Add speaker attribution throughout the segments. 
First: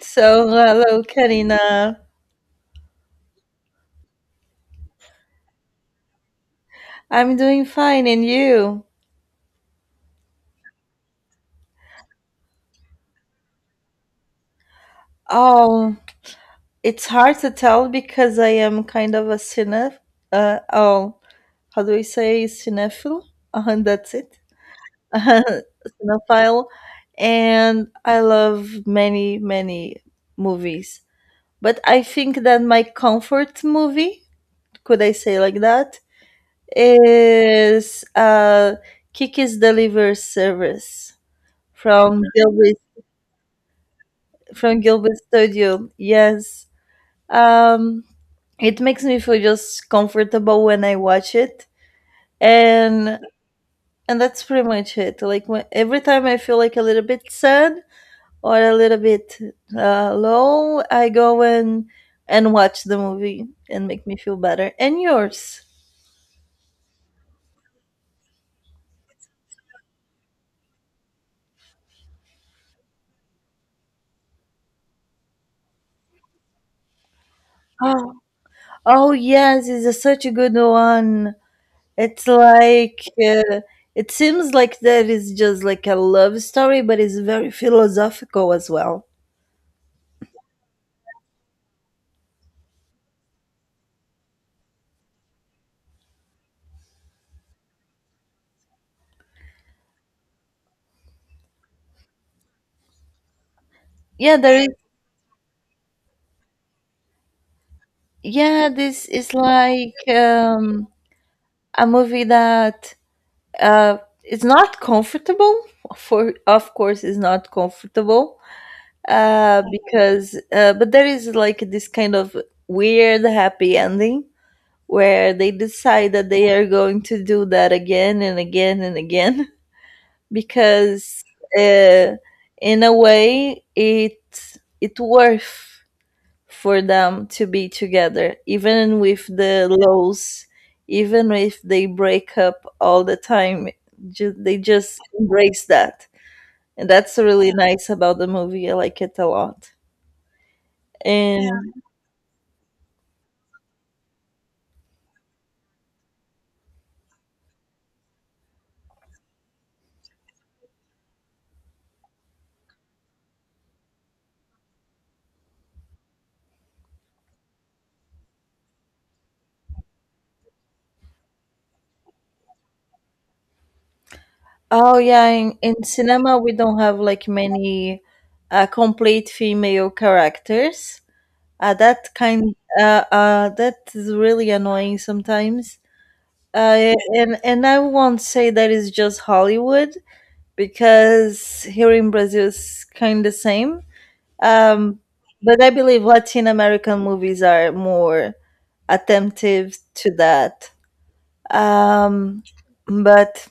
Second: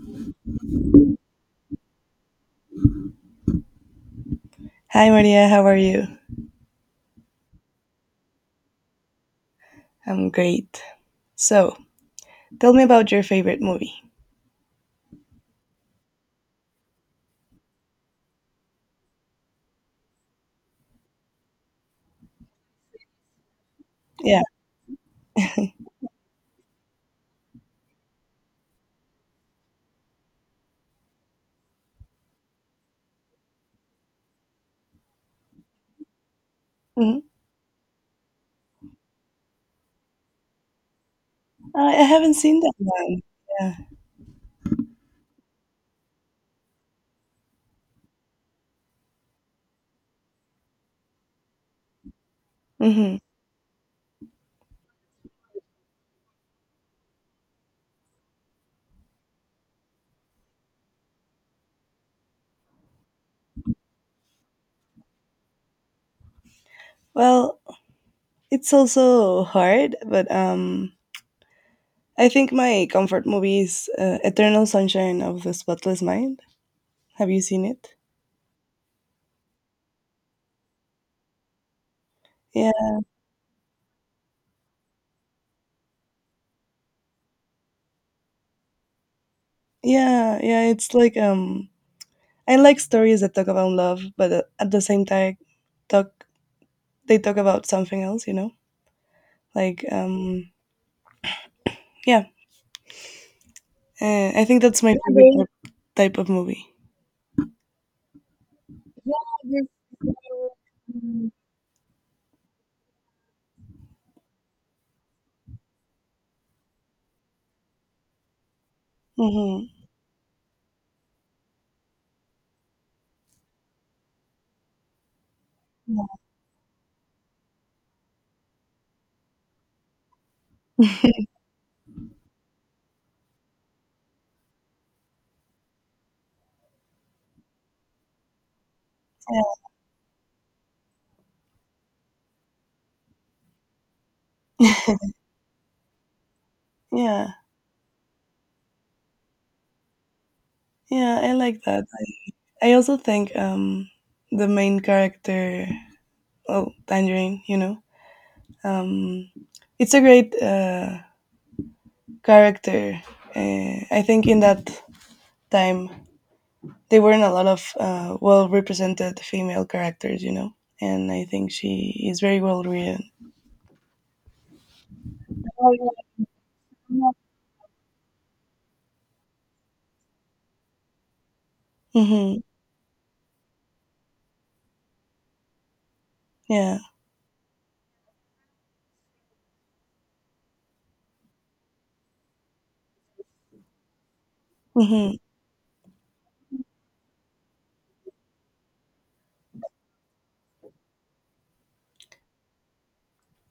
Speaker 1: So, hello, Karina.
Speaker 2: Hi Maria, how are you?
Speaker 1: I'm doing fine, and you?
Speaker 2: I'm great. So, tell me about your favorite movie.
Speaker 1: Oh, it's hard to tell because I am kind of a cinef. Uh, oh, how do we say cinephile? That's it.
Speaker 2: Yeah.
Speaker 1: Cinephile, and I love many movies. But I think that my comfort movie, could I say like that,
Speaker 2: hmm
Speaker 1: is Kiki's Delivery Service
Speaker 2: I
Speaker 1: from
Speaker 2: haven't seen that
Speaker 1: Delby,
Speaker 2: one. Yeah.
Speaker 1: from Gilbert Studio. Yes. Um, it makes me feel just comfortable when I watch it,
Speaker 2: hmm
Speaker 1: and and that's pretty much it. Like when, every time I feel like a little bit sad or a little bit low, I go and watch the movie and make me feel better. And yours?
Speaker 2: Well, it's also hard, but I think my comfort movie is Eternal Sunshine of the Spotless Mind. Have you seen it?
Speaker 1: Oh, oh yes, it's a, such a good one. It's
Speaker 2: Yeah.
Speaker 1: like it seems like that is just like a love story, but it's very philosophical as well.
Speaker 2: Yeah. Yeah. It's like I like stories that talk about love, but at the same time, talk they talk about something else. like um, yeah.
Speaker 1: Yeah,
Speaker 2: I
Speaker 1: there
Speaker 2: think
Speaker 1: is.
Speaker 2: that's my favorite type, type of movie.
Speaker 1: Yeah, this is
Speaker 2: Agree
Speaker 1: like
Speaker 2: with you. Mm.
Speaker 1: a movie that is not comfortable. For of course, is not comfortable
Speaker 2: hmm
Speaker 1: because but there is like this kind of weird happy ending where they decide that they are going to do that again and again and again. Because uh, in a way it worth for them to be together even with the lows, even if they break up all the time, they
Speaker 2: Yeah,
Speaker 1: just embrace that, and that's
Speaker 2: yeah,
Speaker 1: really nice about the movie. I like it a lot.
Speaker 2: yeah, I
Speaker 1: And yeah.
Speaker 2: like that. I also think the main character, oh Tangerine, you know, um, it's a great character. I think in that time there weren't a lot of well represented female characters, you know, and I think she is very well written.
Speaker 1: Oh yeah, in,
Speaker 2: Oh,
Speaker 1: in
Speaker 2: yeah.
Speaker 1: cinema we don't have like many complete female characters. That
Speaker 2: Mm-hmm.
Speaker 1: kind, that is really annoying sometimes.
Speaker 2: Yeah.
Speaker 1: And I won't say that is just Hollywood, because here in Brazil is kind of the same. Um,
Speaker 2: hmm
Speaker 1: but I believe Latin American movies are more attentive to that. Um, but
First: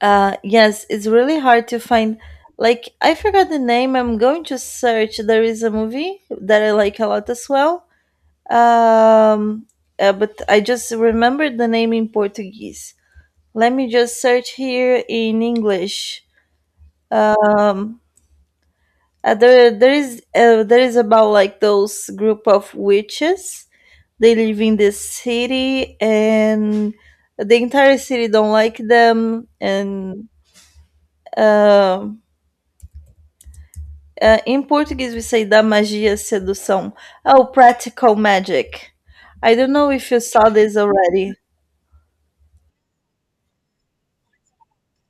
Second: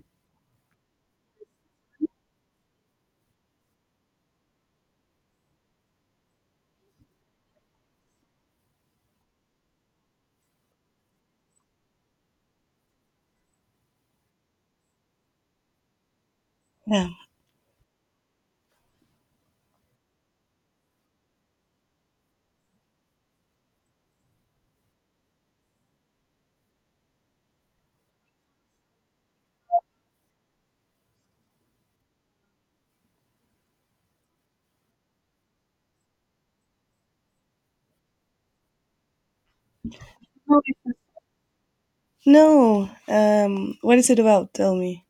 Speaker 1: yes, it's really hard to find. Like I forgot the name. I'm going to search. There is a movie that I like a lot as well. Um, but I just remembered the name in Portuguese. Let me just search here in English. Um, there, there is, about like those group of witches. They live in this city, and the entire city don't like them. And um, in Portuguese we say da magia sedução. Oh, practical magic. I don't know if you saw this already.
Speaker 2: No. What is it about? Tell me.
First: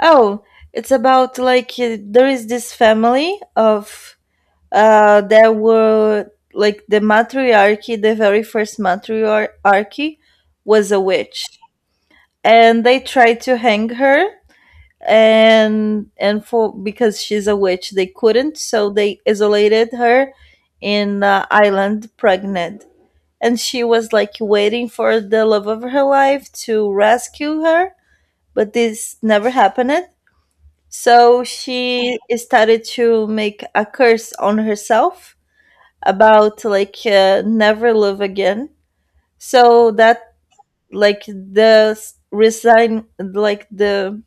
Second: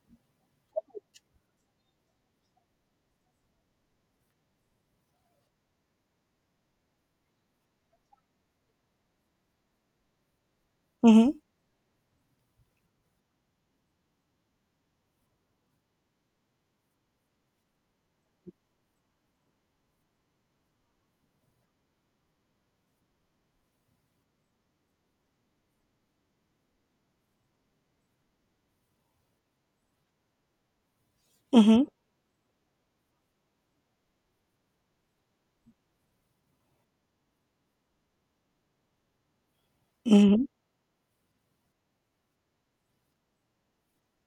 Speaker 1: Oh, it's about like there is this family of there were like the matriarchy, the very first matriarchy was a
Speaker 2: Mm-hmm.
Speaker 1: witch. And they tried to hang her, and for because she's a witch they couldn't, so they isolated her in island pregnant. And she was like waiting for the love of her life to rescue her, but this never happened, so
Speaker 2: Mm-hmm.
Speaker 1: she started to make a curse on herself about like never love again. So that
Speaker 2: Mm-hmm.
Speaker 1: like resign like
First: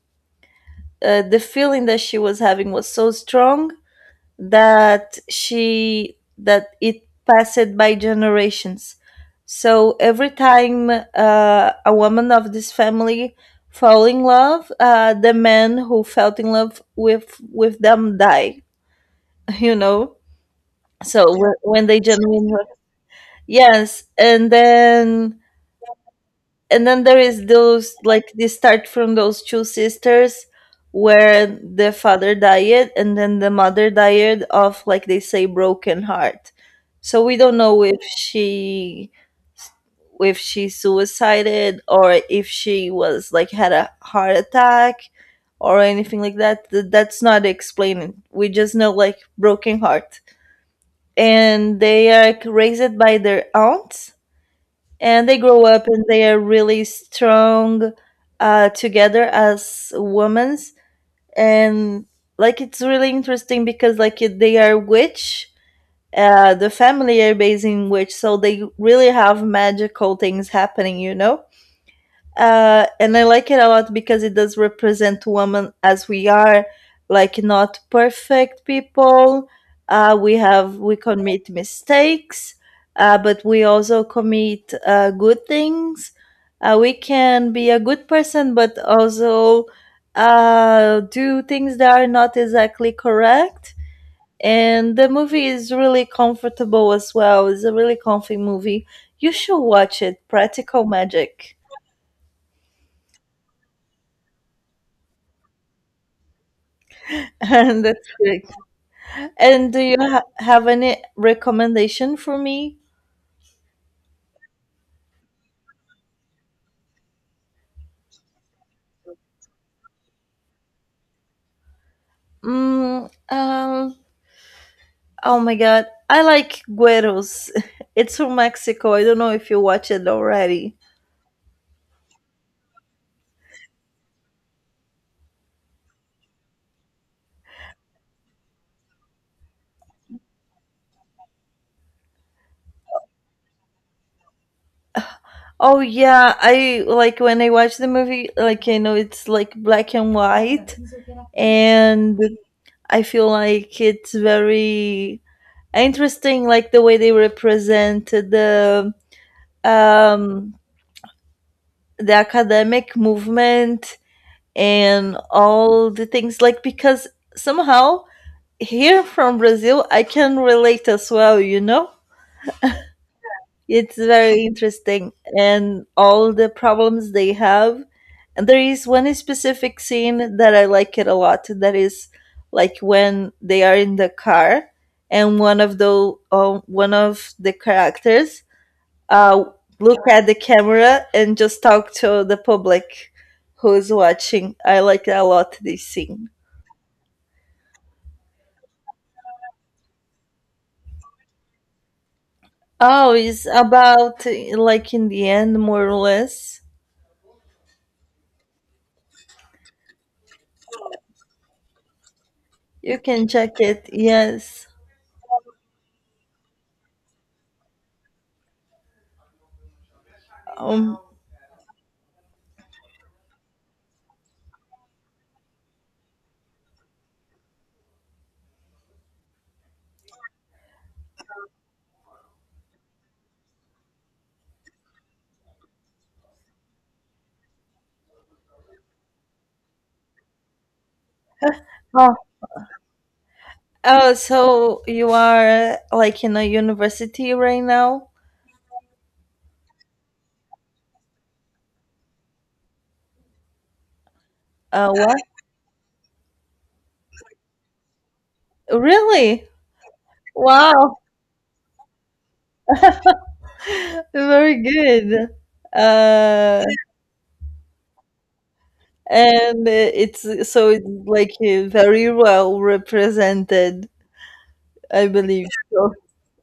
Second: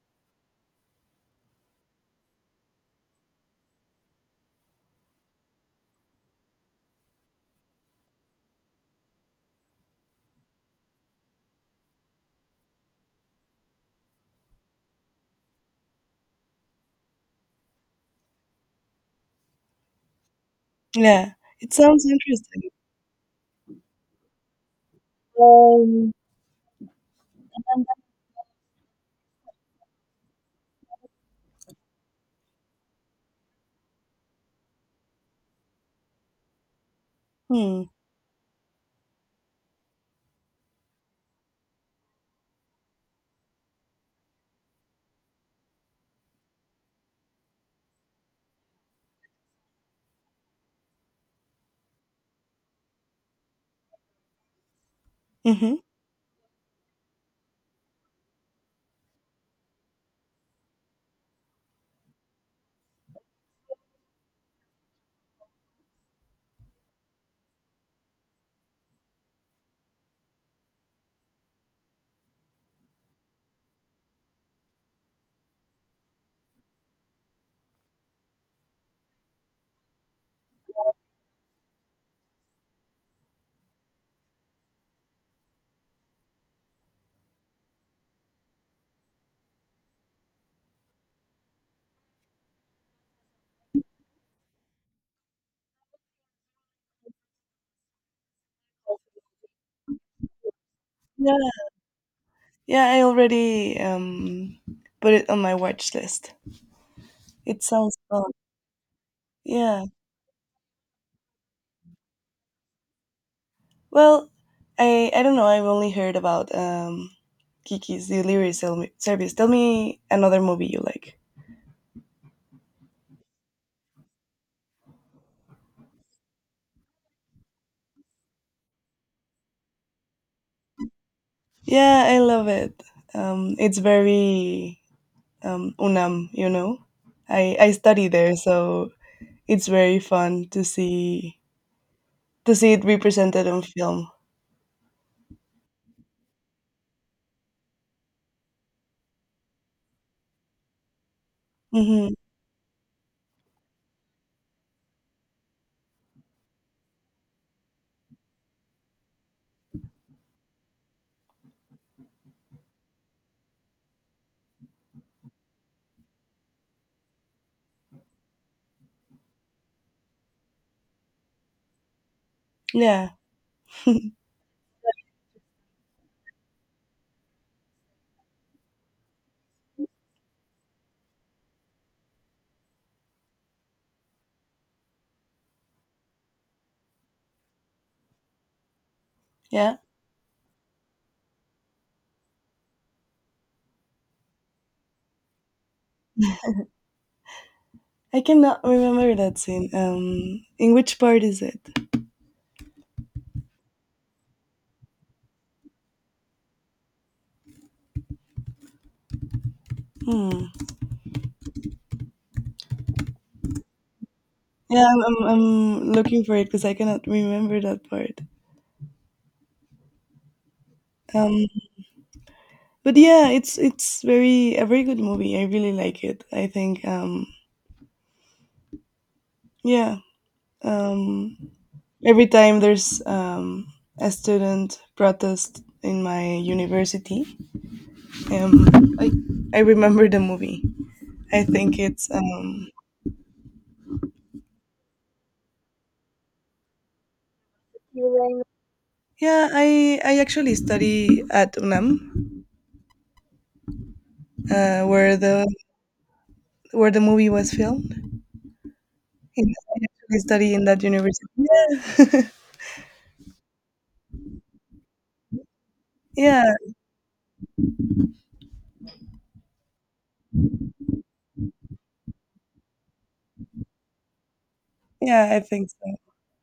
Speaker 1: the feeling that she was having was so strong that she that it passed by generations. So every time a woman of this family fall in love, the men who felt in love with them die. You know,
Speaker 2: Yeah.
Speaker 1: so when,
Speaker 2: It
Speaker 1: when they
Speaker 2: sounds
Speaker 1: genuine,
Speaker 2: interesting.
Speaker 1: yes,
Speaker 2: Um,
Speaker 1: and then there is those like they start from those two sisters where the father died and then the mother died of like they say broken heart, so we don't know
Speaker 2: hmm.
Speaker 1: if she, if she suicided or if she was like had a heart attack or anything like that. Th- that's not explained. We just know like broken heart, and they are raised by their aunts, and they grow
Speaker 2: Mm-hmm.
Speaker 1: up and they are really strong together as women. And like it's really interesting because like they are witch. Uh, the family are based in witch, so they really have magical things happening, you know. Uh, and I like it a lot because it does represent women as we are, like not perfect people. We have we commit mistakes, but we also commit good things. We can be a good person, but also do things that are not exactly correct. And the movie is really comfortable as well. It's a really comfy movie. You should watch it. Practical
Speaker 2: Yeah.
Speaker 1: Magic.
Speaker 2: Yeah, I already put it on my watch list. It sounds
Speaker 1: That's
Speaker 2: fun.
Speaker 1: correct. And do
Speaker 2: Yeah.
Speaker 1: you have any recommendation for me?
Speaker 2: Well, I don't know. I've only heard about Kiki's Delivery Sel- Service. Tell me another movie you like.
Speaker 1: Mm, um, oh my God, I like Gueros. It's from Mexico. I don't know if you watch it already.
Speaker 2: Yeah, I love it. It's very UNAM, you know. I study there, so it's very fun to see it represented on film.
Speaker 1: Oh yeah, I like when I watch the movie. Like I know it's like black and white,
Speaker 2: Hmm
Speaker 1: and I feel like it's very interesting, like the way they represent um the academic movement and all the things, like because somehow here from Brazil I can relate as well, you know?
Speaker 2: Yeah,
Speaker 1: It's very interesting, and all the problems they have. And there is one specific scene that I like it a lot, that is like when they are in the car and one of the characters uh
Speaker 2: yeah.
Speaker 1: look at the camera and just talk to the public who's watching. I like a lot this scene.
Speaker 2: I cannot remember that scene. In which part is it?
Speaker 1: Oh, it's about like in the end, more or less.
Speaker 2: Hmm.
Speaker 1: You can check it. Yes.
Speaker 2: Yeah, I'm looking for it because I cannot remember that part.
Speaker 1: Um.
Speaker 2: Um, but yeah, it's very a very good movie. I really like it. I think yeah. Um, every time there's a student protest in my university, um, I I remember the movie. I think it's
Speaker 1: Oh. Oh. So you are like in a university right now?
Speaker 2: yeah, I actually study at UNAM, uh, where
Speaker 1: What?
Speaker 2: the where the movie was filmed. In,
Speaker 1: Really?
Speaker 2: I actually study in that
Speaker 1: Wow.
Speaker 2: university. Yeah.
Speaker 1: Very good.
Speaker 2: yeah,
Speaker 1: Uh. And it's so it's like very well represented. I
Speaker 2: yeah, I
Speaker 1: believe
Speaker 2: think
Speaker 1: so.
Speaker 2: so.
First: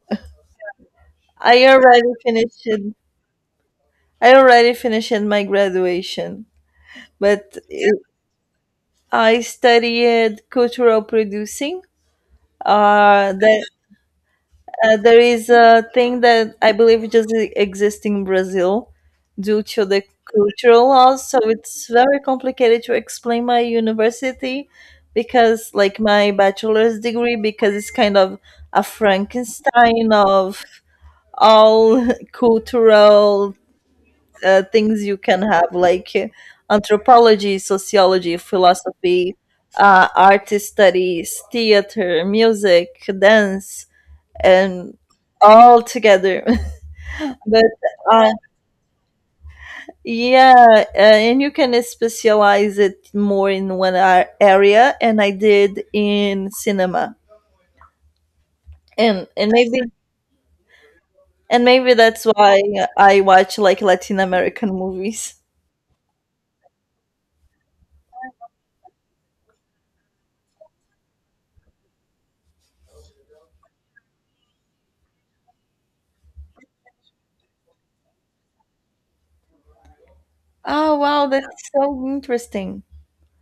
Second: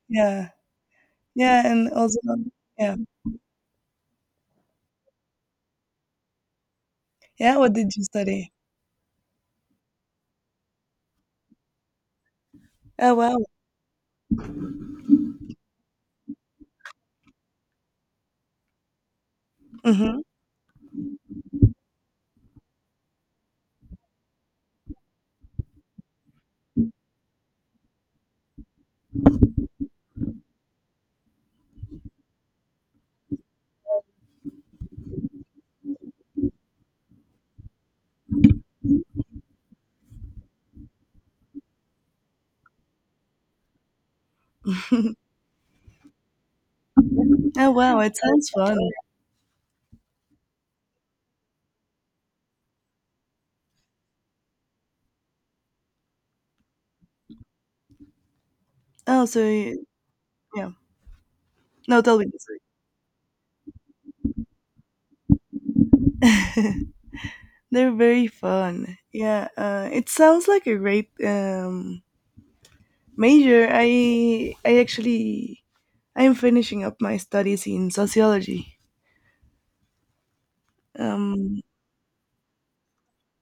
Speaker 2: Yeah, yeah,
Speaker 1: I
Speaker 2: and
Speaker 1: already
Speaker 2: also
Speaker 1: finished.
Speaker 2: yeah,
Speaker 1: I already finished my graduation,
Speaker 2: yeah.
Speaker 1: but.
Speaker 2: What did you study?
Speaker 1: I studied cultural producing.
Speaker 2: Oh wow.
Speaker 1: There, there is a thing that I believe just exists in Brazil due to the
Speaker 2: hmm
Speaker 1: cultural laws. So it's very complicated to explain my university, because, like, my bachelor's degree, because it's kind of a Frankenstein of all cultural things you can have, like anthropology, sociology, philosophy, art studies, theater, music, dance, and all together. But
Speaker 2: oh wow, it
Speaker 1: uh,
Speaker 2: sounds fun.
Speaker 1: yeah, and you can specialize it more in one area, and I did in cinema.
Speaker 2: Oh,
Speaker 1: And
Speaker 2: so you- yeah.
Speaker 1: and maybe
Speaker 2: No, tell
Speaker 1: that's
Speaker 2: me. Sorry.
Speaker 1: why I watch like Latin American movies.
Speaker 2: They're very fun. Yeah, it sounds like a great major, I actually I'm finishing up my studies in sociology.
Speaker 1: Oh wow,
Speaker 2: Um,
Speaker 1: that's so interesting.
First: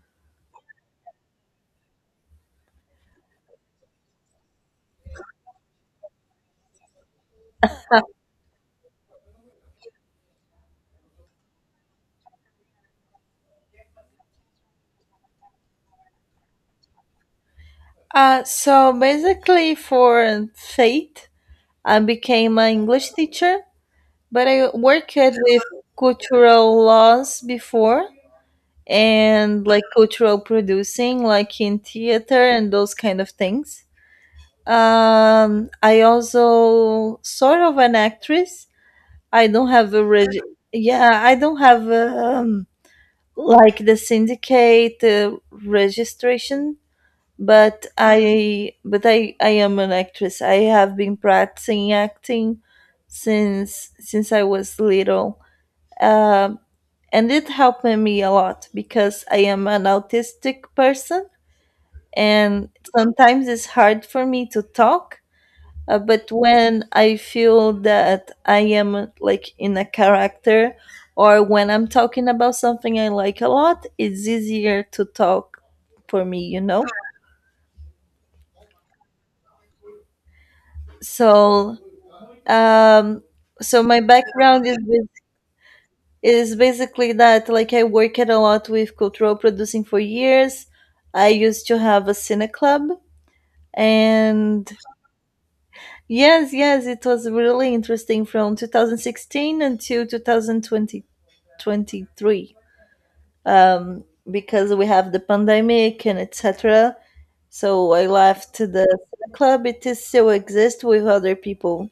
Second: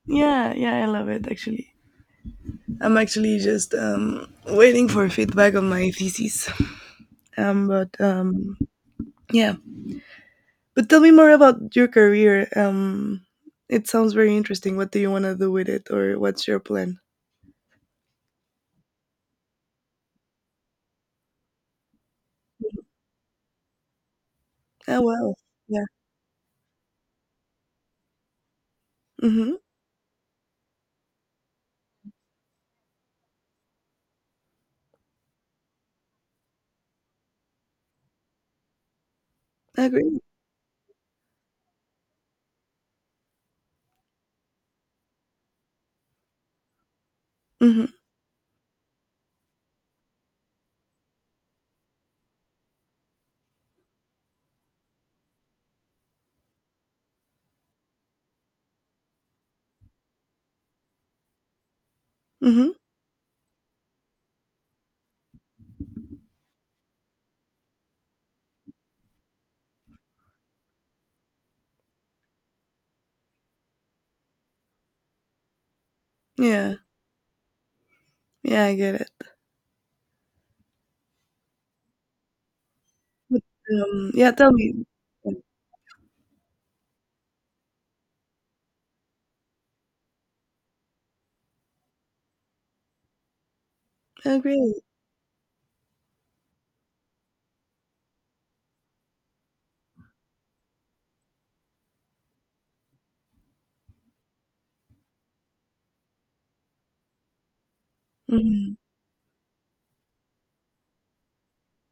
Speaker 2: yeah, yeah, I love it actually. I'm actually just waiting for feedback on my thesis. But yeah, but tell me more about your career. It sounds very interesting. What do you want to do with it, or what's your plan?
Speaker 1: So basically, for faith, I became an English teacher, but I
Speaker 2: Oh
Speaker 1: worked
Speaker 2: well,
Speaker 1: with
Speaker 2: yeah.
Speaker 1: cultural laws before,
Speaker 2: Mm-hmm.
Speaker 1: and like cultural producing, like in theater and those kind of things. I also sort of an actress. I don't
Speaker 2: I
Speaker 1: have a
Speaker 2: agree.
Speaker 1: yeah, I don't have like the syndicate registration,
Speaker 2: Mm-hmm.
Speaker 1: but I am an actress. I have been practicing acting since I was little, um, and it helped me a lot because I am an autistic person, and
Speaker 2: Mm-hmm.
Speaker 1: sometimes it's hard for me to talk, but when I feel that I am like in a character, or when I'm talking about something I like a lot, it's easier to talk for me, you
Speaker 2: Yeah,
Speaker 1: know.
Speaker 2: yeah, I get it.
Speaker 1: So Um,
Speaker 2: But,
Speaker 1: so my
Speaker 2: um, yeah, tell
Speaker 1: background is
Speaker 2: me.
Speaker 1: is basically that, like I worked a lot with cultural producing for years. I used to have a cine club,
Speaker 2: I
Speaker 1: and
Speaker 2: agree.
Speaker 1: yes, yes, it was really interesting from 2016 until 2020, 23, um, because we have the pandemic and etc. So I left
Speaker 2: Mm-hmm.
Speaker 1: the cine club. It is still exists with other people,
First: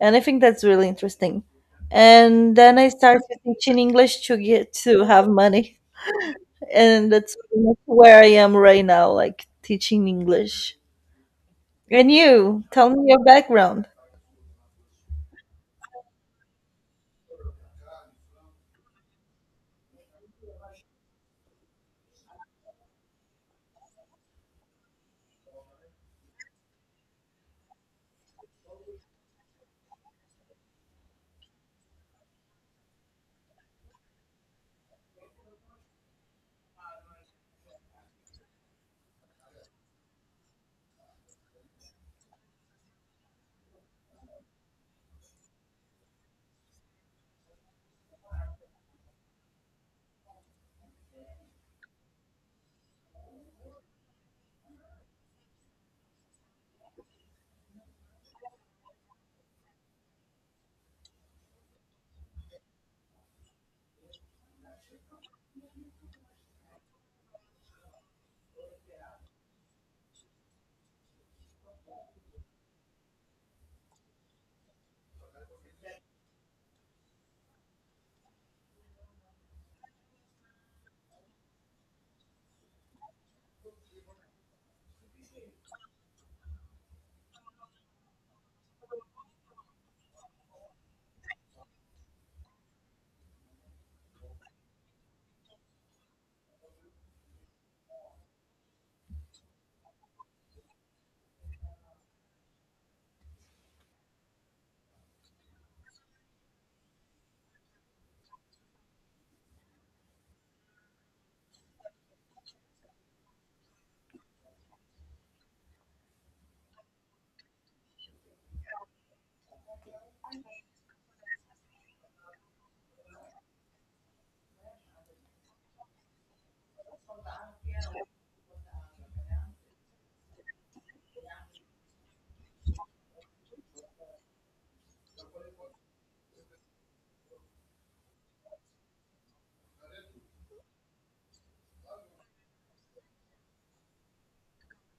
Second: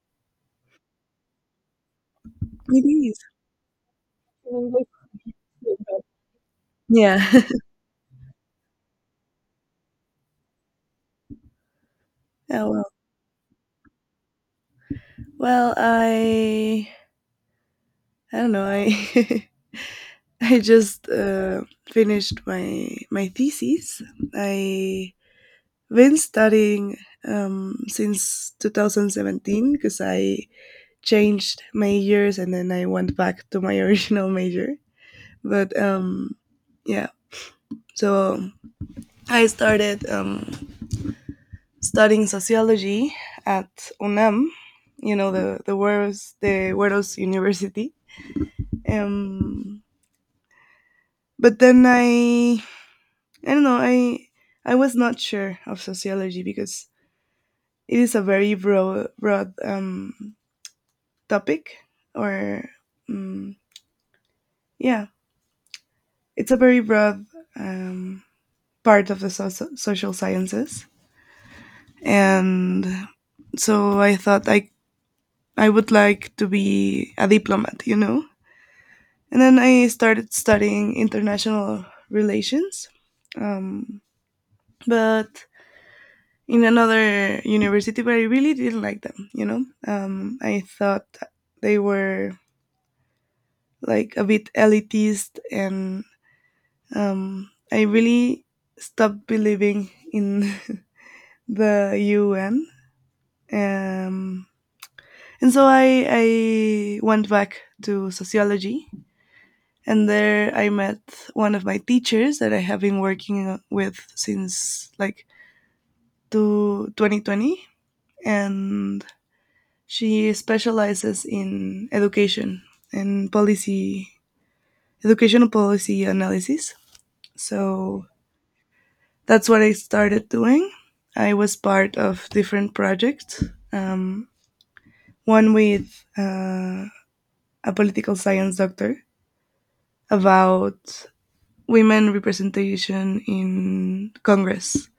Speaker 1: and I think that's really interesting. And then
Speaker 2: It
Speaker 1: I
Speaker 2: is.
Speaker 1: started teaching English to get to have money, and
Speaker 2: Yeah.
Speaker 1: that's where I am right now, like teaching English. And you,
Speaker 2: Oh well.
Speaker 1: tell me your background.
Speaker 2: Well, I don't know. I I just finished my thesis. I been studying since 2017 because I changed majors and then I went back to my original major. But yeah, so I started. Studying sociology at UNAM, you know, the Hueros, the Hueros University. Um, but then I don't know I was not sure of sociology because it is a very broad topic or um, yeah it's a very broad um, part of the so- social sciences and so I thought I would like to be a diplomat, you know. And then I started studying international relations, um, but in another university, but I really didn't like them, you know? I thought they were like a bit elitist, and I really stopped believing in the UN. Um, and so I went back to sociology. And there I met one of my teachers that I have been working with since like to 2020. And she specializes in education and policy, educational policy analysis. So that's what I started doing. I was part of different projects, um, one with a political science doctor about women representation in Congress,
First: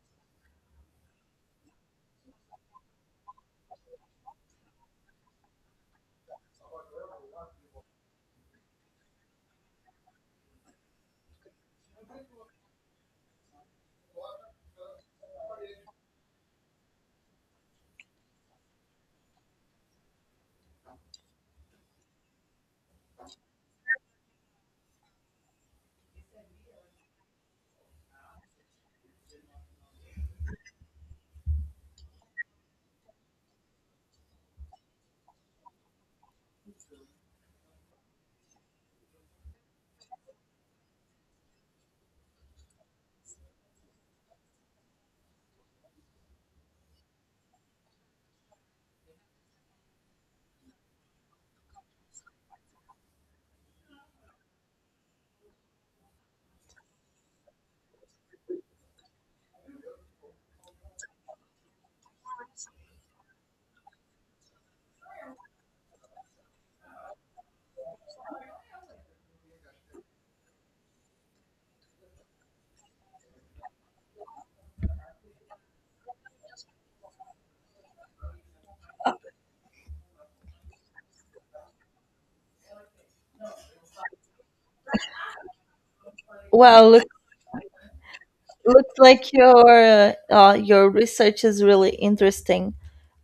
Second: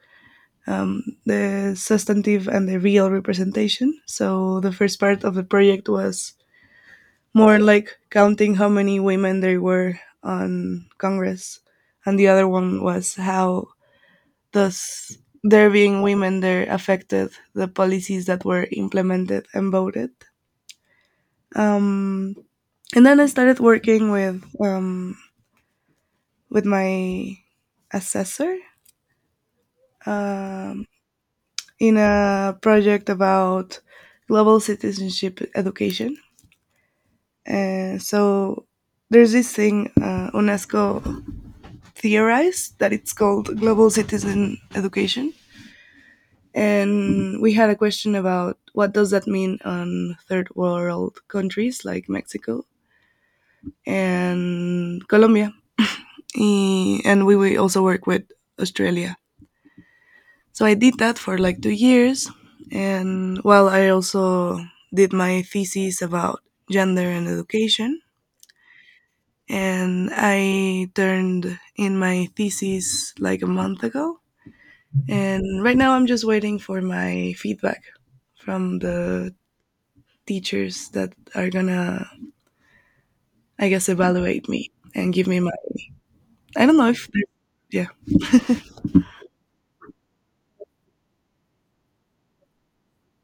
Speaker 2: the substantive and the real representation. So the first part of the project was more like counting how many women there were on Congress, and the other one was how does there being women there affected the policies that were implemented and voted. Um, and then I started working with my assessor um, in a project about global citizenship education. And so there's this thing UNESCO theorized that it's called global citizen education. And we had a question about what does that mean on third world countries like Mexico and Colombia. and we also work with Australia. So I did that for like 2 years. And well, I also did my thesis about gender and education. And I turned in my thesis like a month ago. And right now I'm just waiting for my feedback from the teachers that are gonna, I guess, evaluate me and give me my. I don't know
Speaker 1: Wow, look,
Speaker 2: if. They're- Yeah.
Speaker 1: looks like your research is really interesting.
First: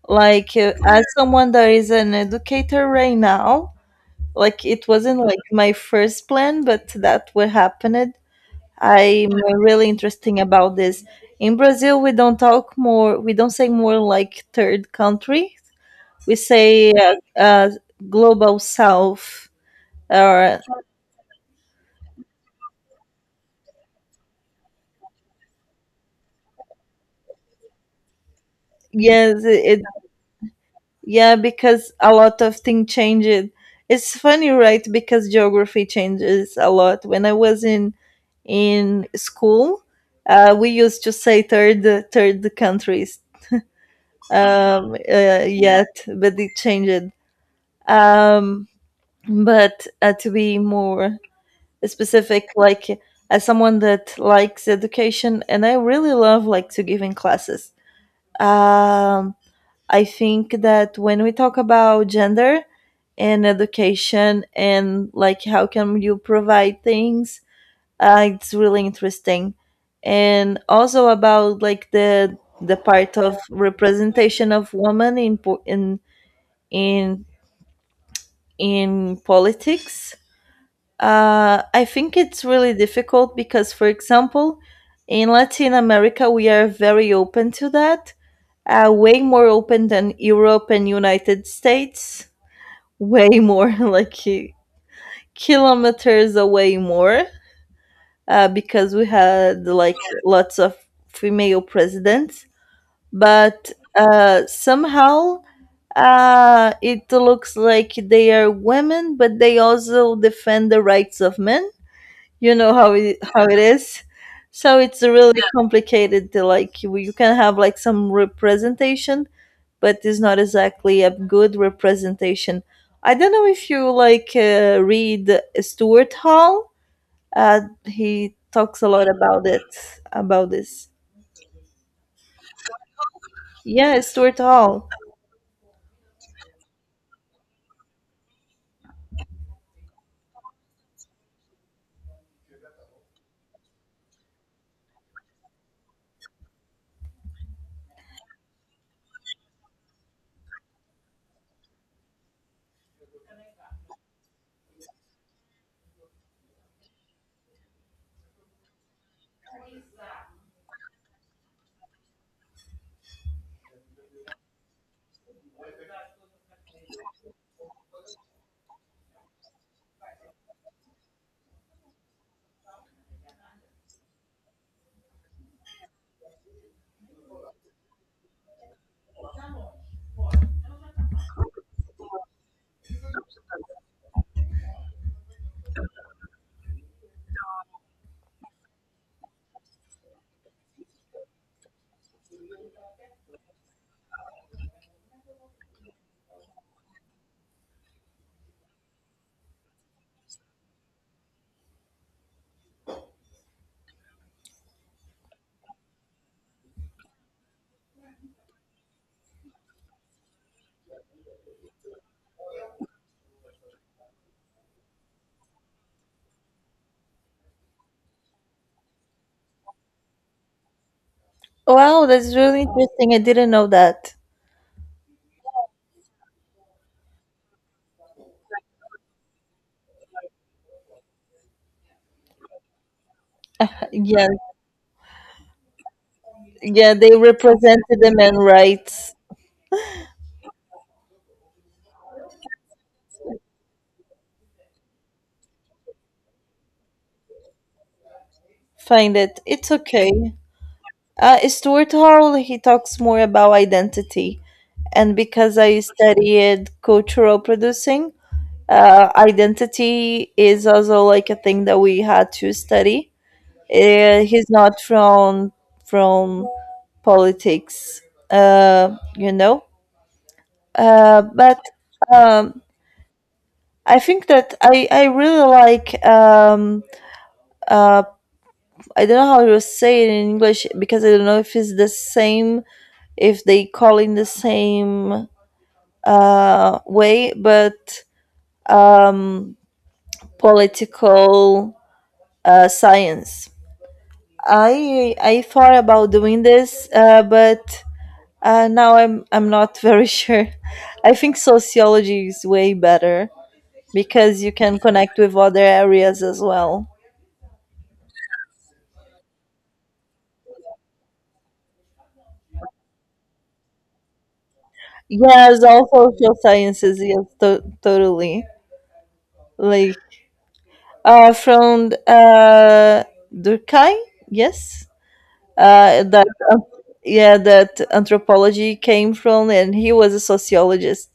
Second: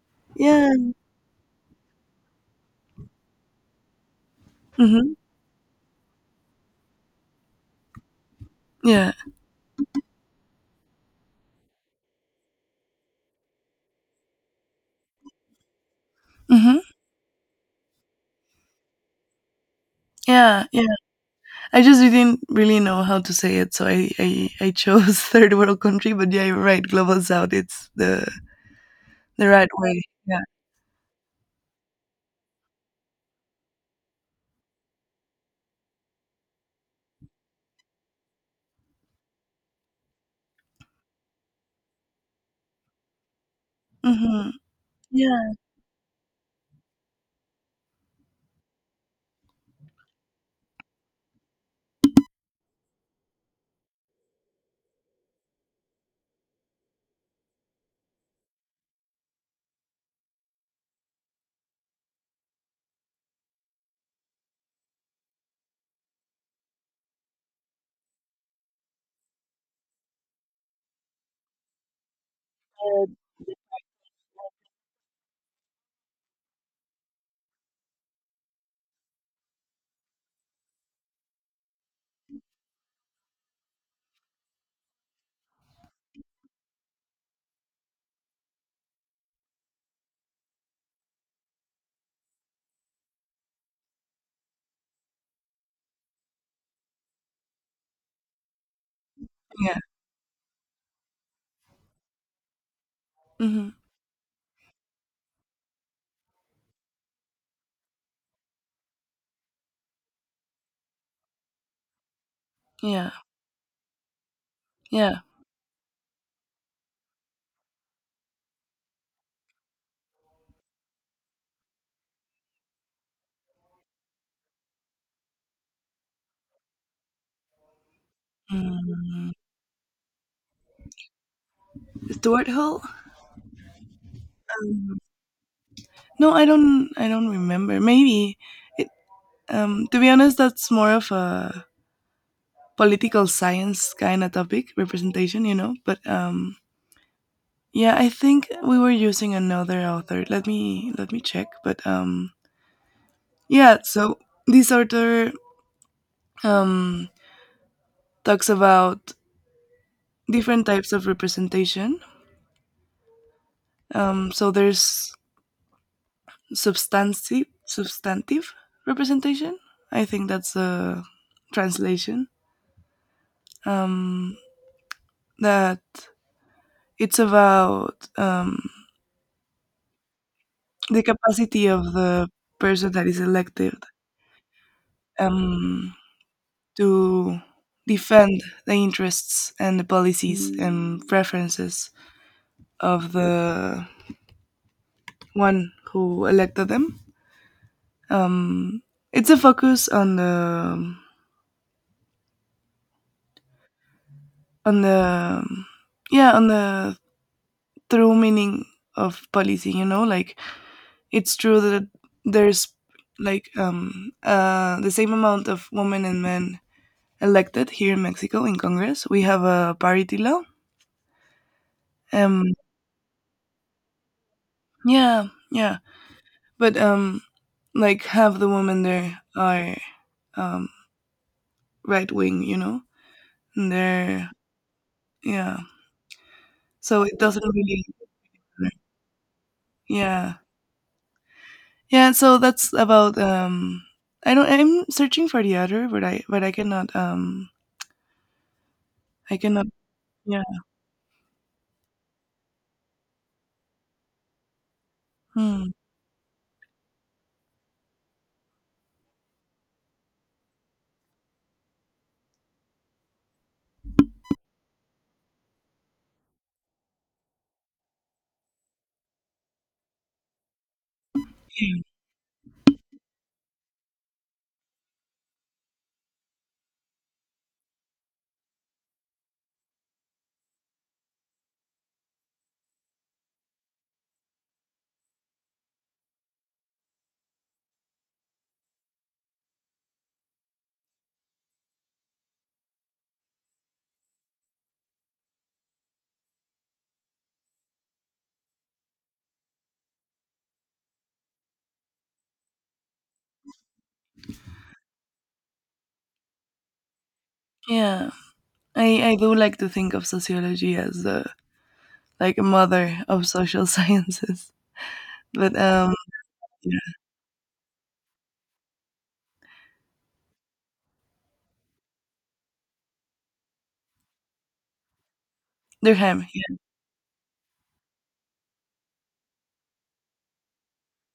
Speaker 1: Like
Speaker 2: Yeah.
Speaker 1: as someone that is an educator right now, like it
Speaker 2: Mm-hmm.
Speaker 1: wasn't like my first plan, but that what happened.
Speaker 2: Yeah.
Speaker 1: I'm really interesting about this. In Brazil, we don't talk more. We don't say more like third country. We
Speaker 2: Mm-hmm.
Speaker 1: say global south. Or
Speaker 2: Yeah. Yeah. I just didn't really know how to say it, so I chose third world country. But yeah, you're right. Global South, it's the
Speaker 1: yes,
Speaker 2: right
Speaker 1: it
Speaker 2: way. Yeah.
Speaker 1: yeah, because a lot of things changed. It's funny, right? Because geography changes a lot. When I was in school, we used to say third countries.
Speaker 2: hmm Yeah.
Speaker 1: Yet, but it changed. Um, but to be more specific, like as someone that likes education and I really love like to give in classes, um, I think that when we talk about gender and education and like how can you provide things, it's really interesting. And also about like the part of representation of women in in in politics. I think it's really difficult because, for example, in Latin America, we are very open to that, way more open than Europe and United States, way more like kilometers away more, because we had
Speaker 2: Yeah.
Speaker 1: like lots of female presidents. But
Speaker 2: hmm
Speaker 1: somehow, it looks like they are women, but they also defend the rights of men. You know how
Speaker 2: Yeah.
Speaker 1: it is. So it's
Speaker 2: Yeah.
Speaker 1: really complicated. To like you can have like some representation, but it's not exactly a good representation. I don't know if you like read Stuart Hall. He talks a lot
Speaker 2: Mm.
Speaker 1: about it, about this.
Speaker 2: Stuart Hall?
Speaker 1: Yeah, Stuart Hall.
Speaker 2: No, I don't. I don't remember. Maybe. It, to be honest, that's more of a political science kind of topic, representation. You know, but yeah, I think we were using another author. Let me check. But Yeah, so this author um, talks about different types of representation. So there's substantive representation. I think that's a translation. Um, that it's about the capacity of the person that is elected um, to defend the interests and the policies and preferences of the one who elected them. Um, it's a focus on the on the yeah on the true meaning of policy. You know, like it's true that there's like the same amount of women and men elected here in Mexico in Congress. We have a parity law.
Speaker 1: Wow, that's
Speaker 2: Um,
Speaker 1: really interesting, I didn't know that.
Speaker 2: yeah, yeah, but like half the women there are um right wing. You know, and
Speaker 1: Yeah.
Speaker 2: they're yeah.
Speaker 1: Yeah,
Speaker 2: So
Speaker 1: they
Speaker 2: it doesn't really
Speaker 1: represented the men rights.
Speaker 2: yeah. Yeah, so that's about I don't I'm searching for the other, but
Speaker 1: Find
Speaker 2: I
Speaker 1: it,
Speaker 2: cannot
Speaker 1: it's okay.
Speaker 2: yeah.
Speaker 1: Stuart Hall, he talks more about identity. And because
Speaker 2: Hmm.
Speaker 1: I studied cultural producing, identity is also like a thing that we had to study. He's not from politics, you know. But um, I think that I really like uh, I don't know how to say it in English because I don't know if it's the same if they call in the same way, but um, political science. I thought about doing this, but now I'm not very sure. I think sociology is way better because you can connect with other areas as well.
Speaker 2: Yeah. I do like to think of sociology as the like mother of social sciences. But
Speaker 1: Yes, all social
Speaker 2: yeah.
Speaker 1: sciences. Yes, totally. Like from Durkheim. Yes.
Speaker 2: Durkheim,
Speaker 1: That
Speaker 2: yeah.
Speaker 1: Yeah, that anthropology came from, and he was a sociologist,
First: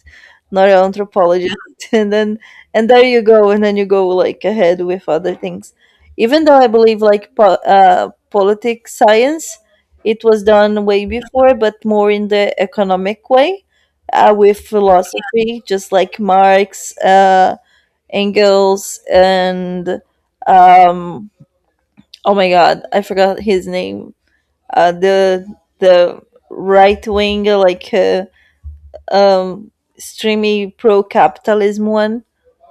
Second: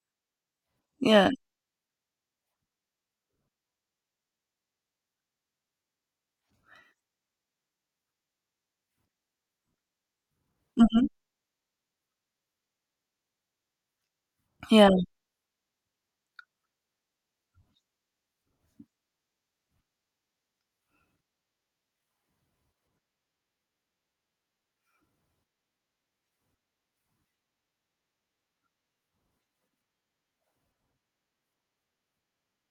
Speaker 1: not an
Speaker 2: Yeah.
Speaker 1: anthropologist. And then and there you go, and then you go like ahead with other things, even though I believe like politics science, it was done way
Speaker 2: Mhm.
Speaker 1: before but more in the economic way, with
Speaker 2: Yeah,
Speaker 1: philosophy, just like Marx, Engels, and um, oh my god, I forgot his name. The the right wing, like, um streamy pro capitalism one.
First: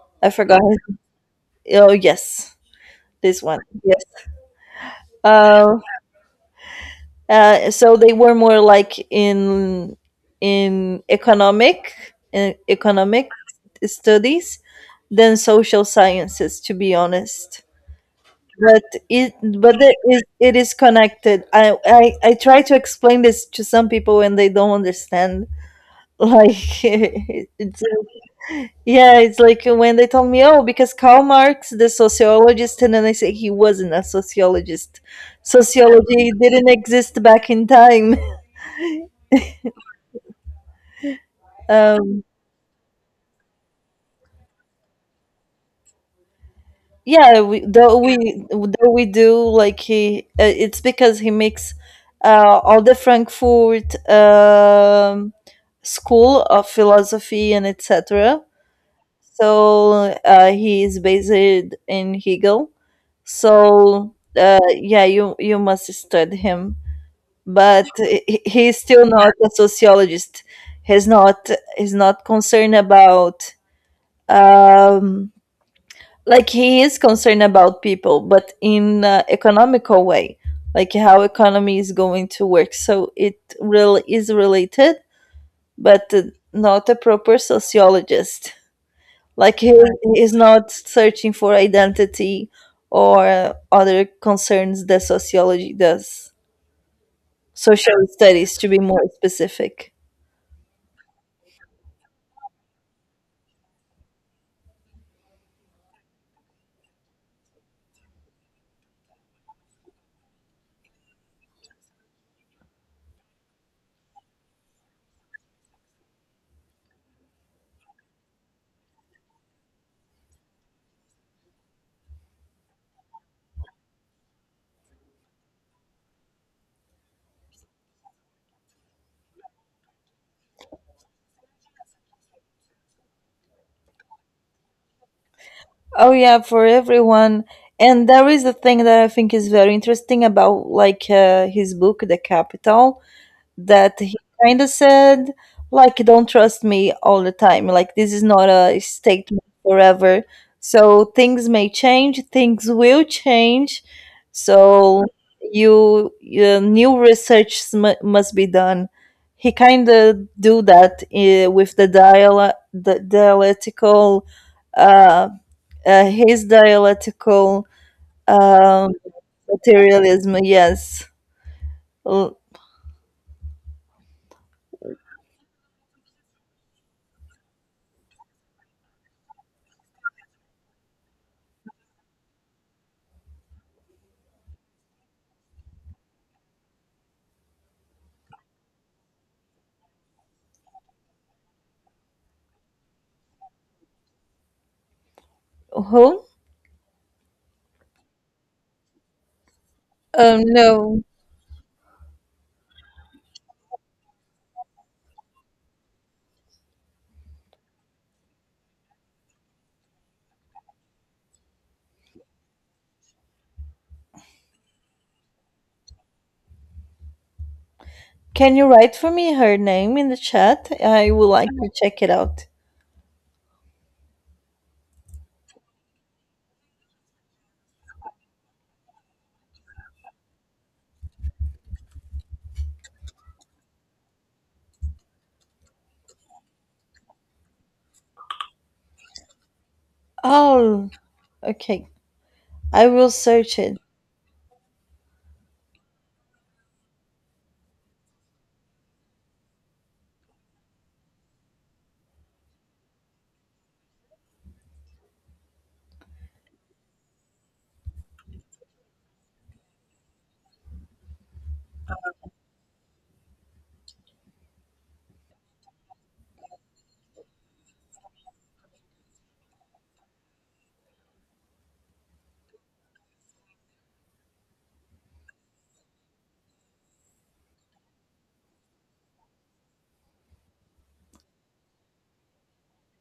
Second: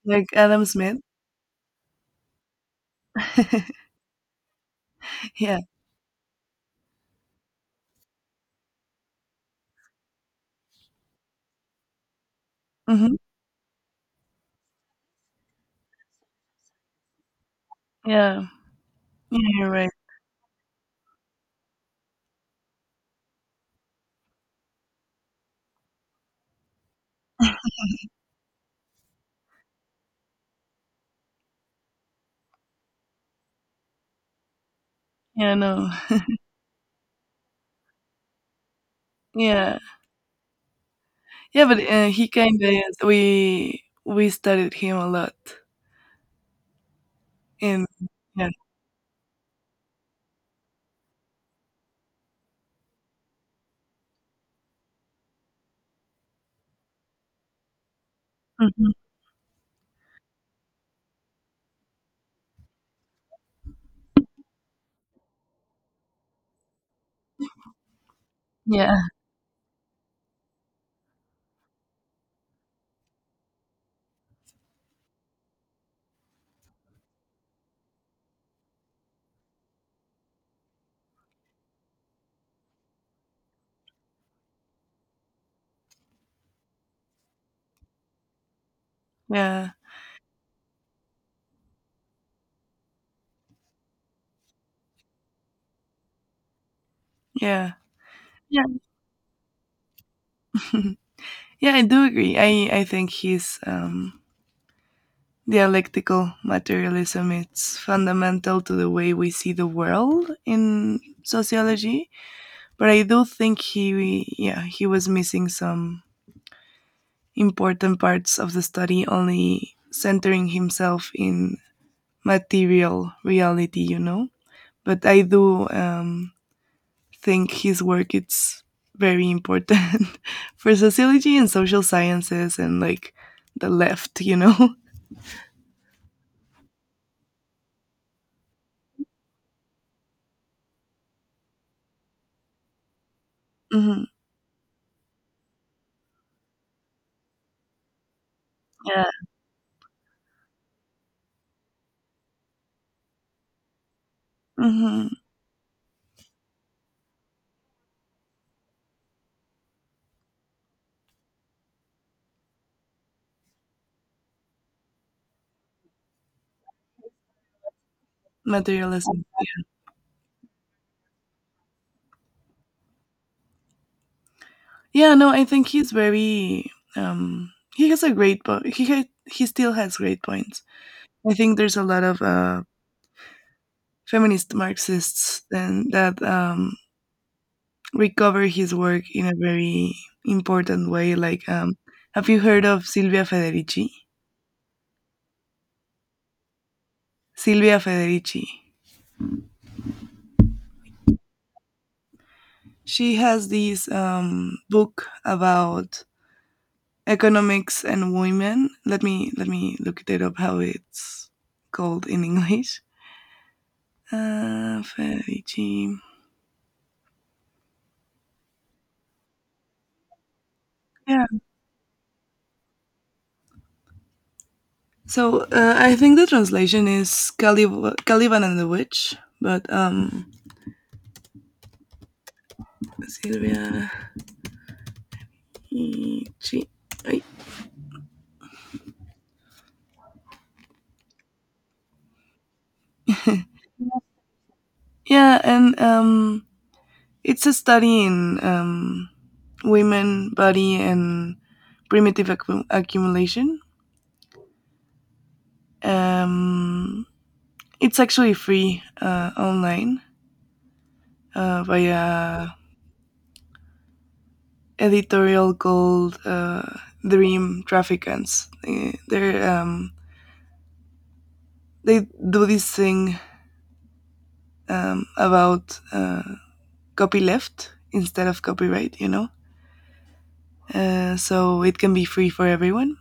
Speaker 2: like
Speaker 1: I forgot.
Speaker 2: Adam Smith.
Speaker 1: Oh yes, this one. Yes.
Speaker 2: Yeah.
Speaker 1: Uh, so they were more like in in economic
Speaker 2: Mhm.
Speaker 1: economic studies than social sciences, to be honest.
Speaker 2: Yeah.
Speaker 1: But it
Speaker 2: Yeah, you're
Speaker 1: but
Speaker 2: right.
Speaker 1: it is connected. I try to explain this to some people and they don't understand, like, yeah, it's like when they told me, oh, because Karl Marx, the sociologist, and then I say he wasn't a sociologist,
Speaker 2: Yeah, no.
Speaker 1: sociology didn't exist back in time.
Speaker 2: Yeah. Yeah, but
Speaker 1: um
Speaker 2: he kinda we studied him a lot
Speaker 1: yeah, we,
Speaker 2: in
Speaker 1: though we
Speaker 2: yeah.
Speaker 1: though we do, like, he it's because he makes all the Frankfurt school of philosophy and etc.
Speaker 2: Mhm.
Speaker 1: So he is based in Hegel. So yeah, you must study him. But he's
Speaker 2: Yeah.
Speaker 1: still not a sociologist. He's not he's not concerned about um, like he is concerned about people, but in economical way, like how economy is going to work. So it really is related, but not a proper sociologist. Like he
Speaker 2: Yeah.
Speaker 1: he is not searching for identity or other concerns that sociology does.
Speaker 2: Yeah.
Speaker 1: Social studies,
Speaker 2: Yeah.
Speaker 1: to be more specific.
Speaker 2: Yeah, I do agree. I think his dialectical materialism it's fundamental to the way we see the world in sociology, but I do think he yeah, he was missing some important parts of the study, only centering himself in material reality, you know? But I do think his work it's very important for sociology and social sciences and like the left, you know.
Speaker 1: Oh yeah, for everyone. And there is a thing that I think is very interesting about like, his book, The Capital, that
Speaker 2: hmm
Speaker 1: he kind of said, like, don't trust me all the time. Like, this is not a
Speaker 2: Yeah.
Speaker 1: statement forever. So things may change, things will change. So
Speaker 2: hmm
Speaker 1: you new research must be done. He kind of do that with the dialectical, uh, his dialectical um,
Speaker 2: Materialism.
Speaker 1: materialism. Yes, L-
Speaker 2: Yeah. No, I think he's very. He he still has great points. I think there's a lot of feminist Marxists and that recover his work in a very important way. Like, have you heard of Silvia Federici?
Speaker 1: who?
Speaker 2: Silvia Federici.
Speaker 1: No.
Speaker 2: She has this book about economics and women. Let me look it up. How it's called in English? Federici.
Speaker 1: Can you write for me her name in the chat? I
Speaker 2: Yeah.
Speaker 1: would like to check it out.
Speaker 2: So I think the translation is Calib- Caliban and the Witch, but Silvia. Federici. Ay.
Speaker 1: Oh, okay. I will search it.
Speaker 2: Yeah, and it's a study in women body and primitive accu- accumulation, um, it's actually free online via editorial called dream trafficants. They're, they do this thing about copyleft instead of copyright, you know, so it can be free for everyone.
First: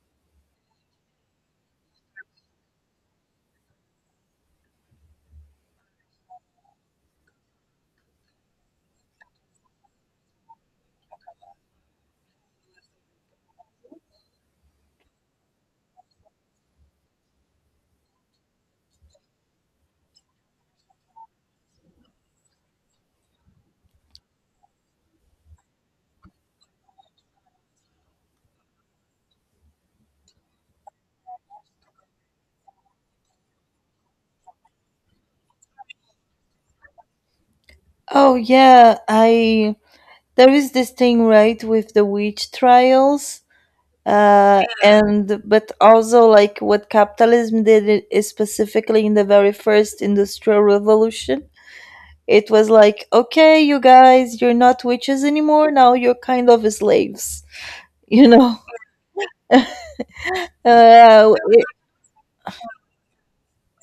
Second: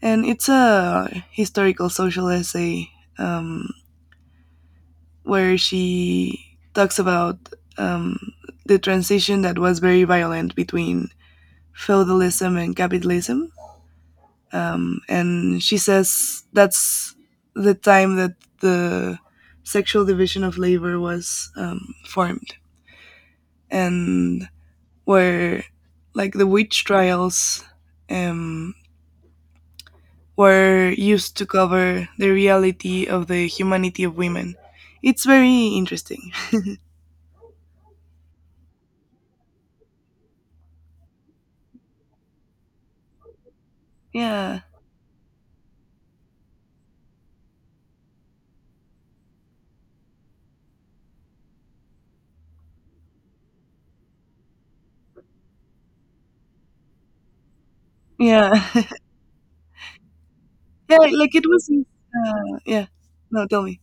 Speaker 2: And it's a historical social essay, um, where she talks about um, the transition that was very violent between feudalism and capitalism. And she says that's the time that the sexual division of labor was formed, and where like the witch trials um, were used to cover the reality of the humanity of women. It's very interesting.
Speaker 1: Oh yeah, I there is this thing, right, with the witch trials.
Speaker 2: Yeah,
Speaker 1: And but also like what capitalism did, it is specifically in the very first industrial revolution. It was like, okay, you guys, you're not witches anymore. Now you're kind of slaves, you know.
Speaker 2: yeah. Yeah, like
Speaker 1: Uh,
Speaker 2: it was yeah. No, tell me.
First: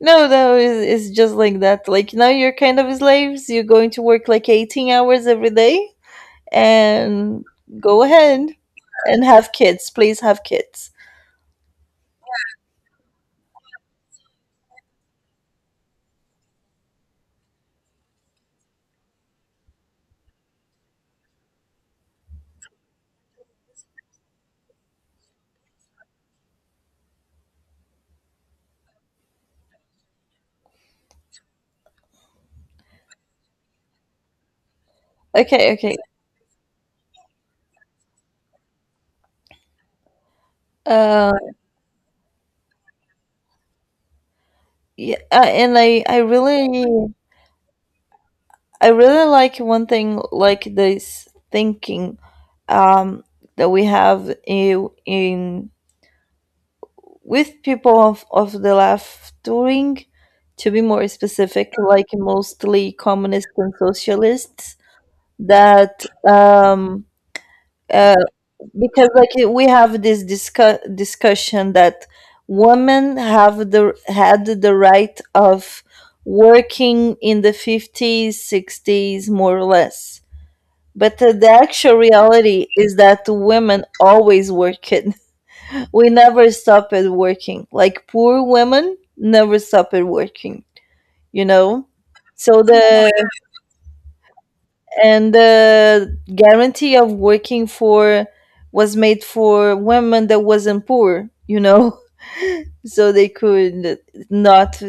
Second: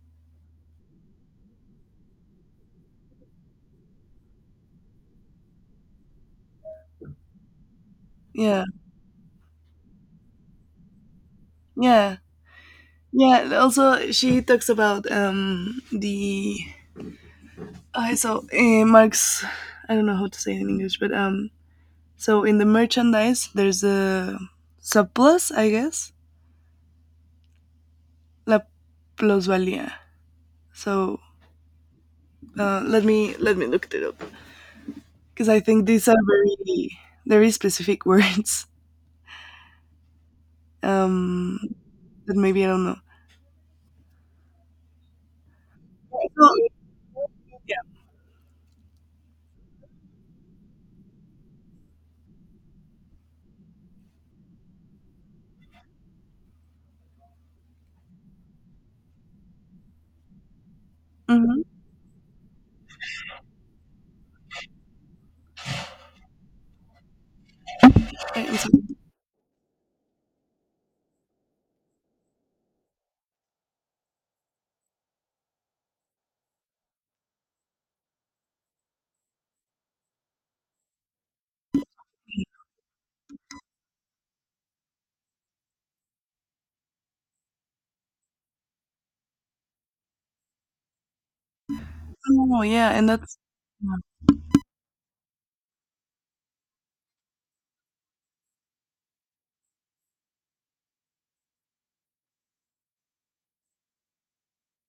Speaker 1: No, no, it's just like that. Like now you're kind of slaves. You're going to work like 18 hours every day and go ahead
Speaker 2: Yeah.
Speaker 1: and have kids. Please have kids.
Speaker 2: Yeah. Yeah, also she talks about the I saw Marx I don't know how to say it in English, but so in the merchandise there's a surplus, I guess. La plusvalía. So let me look it up because I
Speaker 1: Okay,
Speaker 2: think
Speaker 1: okay.
Speaker 2: these are very specific words
Speaker 1: Uh,
Speaker 2: um that maybe I don't know.
Speaker 1: yeah, and
Speaker 2: So, yeah.
Speaker 1: I really like one thing, like this thinking, um, that we have in with people of the left wing, to be more
Speaker 2: Mm-hmm.
Speaker 1: specific, like mostly communists and socialists that uh, because we have this discussion that women have the had the right of working in the 50s 60s, more or less. But the actual reality is that women always work. We never stop at working, like poor women never stop at working, you know.
Speaker 2: Oh
Speaker 1: So
Speaker 2: yeah, and that's
Speaker 1: the guarantee of working for was made for women that wasn't poor, you know. So they could not,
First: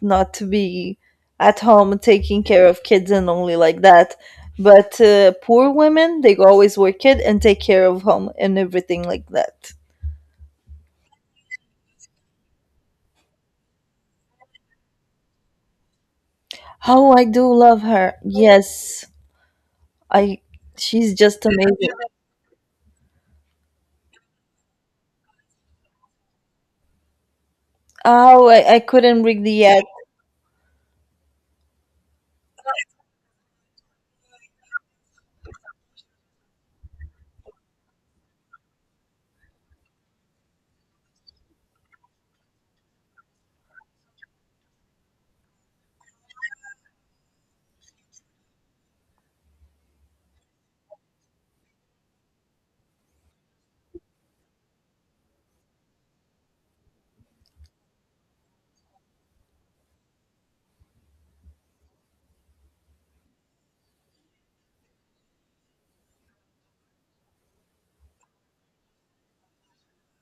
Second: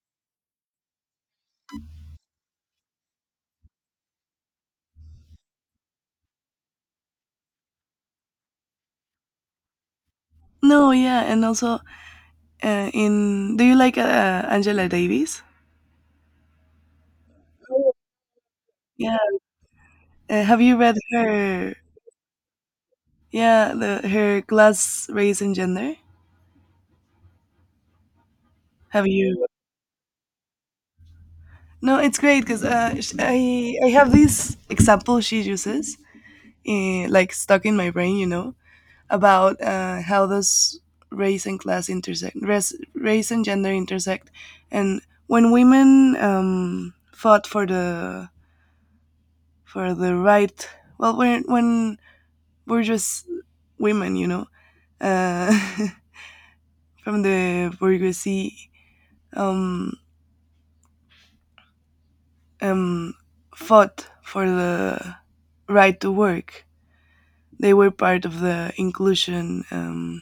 Speaker 1: not to be at home taking care of kids and only like that. But poor women, they always work it and take care of home and everything like that.
Speaker 2: No, yeah, and also in do you like Angela Davis?
Speaker 1: Oh, I do love her. Yes,
Speaker 2: Yeah,
Speaker 1: I
Speaker 2: have you read
Speaker 1: she's just
Speaker 2: her?
Speaker 1: amazing.
Speaker 2: Yeah, the her class, race, and gender.
Speaker 1: Oh, I
Speaker 2: Have
Speaker 1: couldn't read
Speaker 2: you?
Speaker 1: the ad.
Speaker 2: No, it's great because I have this example she uses, like stuck in my brain, about how does race and class intersect, race race and gender intersect, and when women fought for the right, well, when we're just women, uh, from the bourgeoisie um, um, fought for the right to work. They were part of the inclusion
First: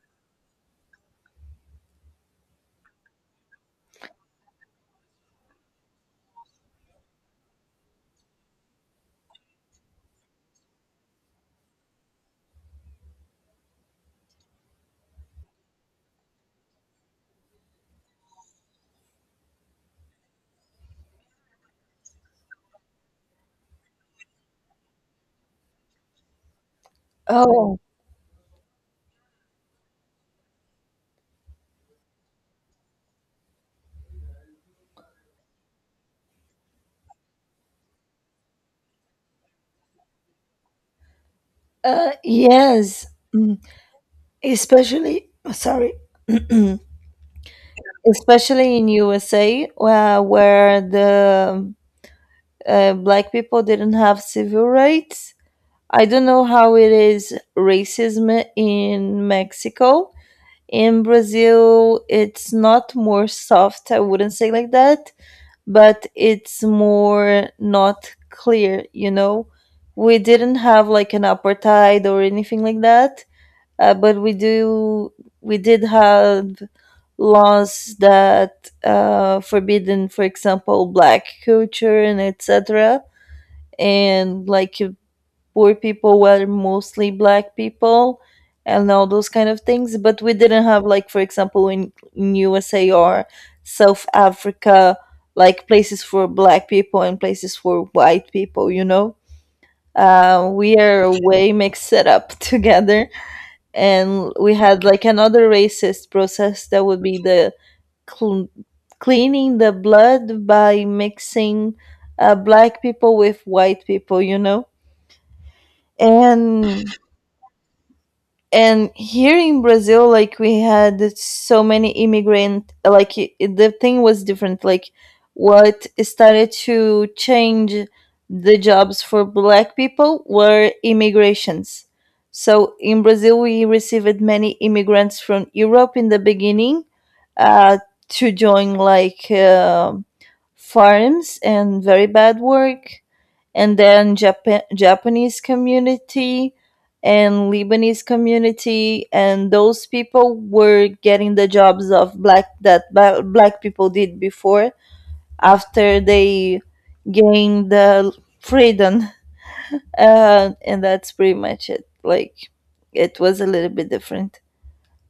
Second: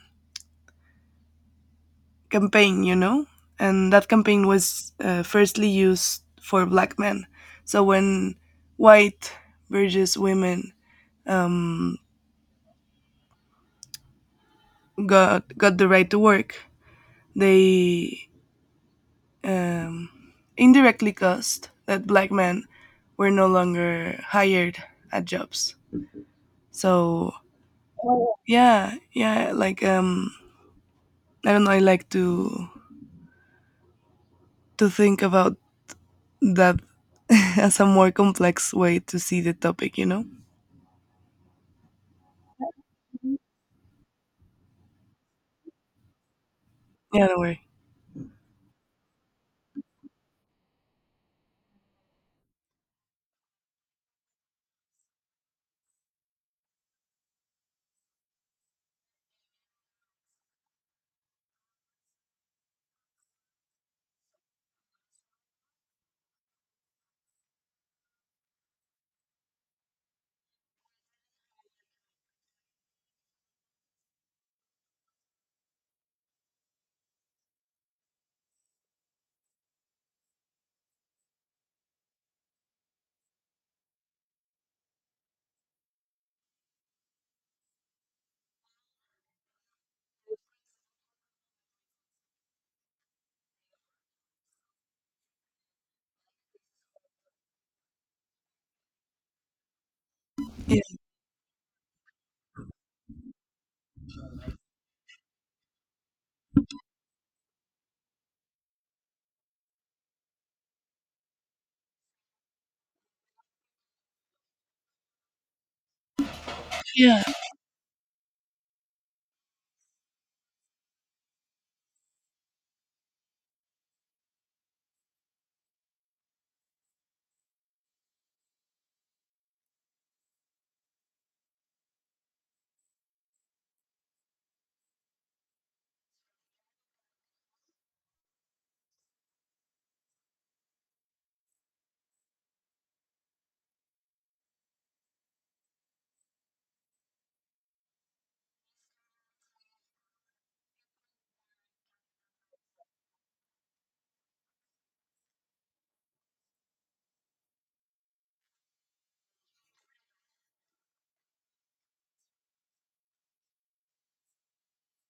Speaker 2: campaign, and that campaign was firstly used for black men. So when white bourgeois women um, got the right to work, they um, indirectly caused that black men were no longer hired at jobs. So
Speaker 1: Oh,
Speaker 2: yeah, yeah, I don't know. I like to think about that as a more complex way to see the topic. You know?
Speaker 1: yes. Mm. Especially, oh, sorry,
Speaker 2: Yeah, don't worry.
Speaker 1: especially in USA where, the black people didn't have civil rights. I don't know how it is racism in Mexico. In Brazil it's not more soft, I wouldn't say like that, but it's more not clear, you know. We didn't have like an apartheid or anything like that. But we did have laws that forbidden, for example, black culture and etc. And like if poor people were mostly black people and all those kind of things. But we didn't have, like, for example, in USA or South Africa, like places for black people and places for white people. You know, we
Speaker 2: Yeah,
Speaker 1: are way mixed up together, and we had like another racist process that would be the cl- cleaning the blood by mixing black people with white people, you know. and
Speaker 2: yeah,
Speaker 1: and here in Brazil, like, we had so many immigrant, like, the thing was different. Like what started to change the jobs for black people were immigrations. So in Brazil we received many immigrants from Europe in the beginning, uh, to join like farms and very bad work. And then Japan Japanese community and Lebanese community, and those people were getting the jobs of black that black people did before, after they gained the freedom. And that's pretty much it. Like it was a little bit different.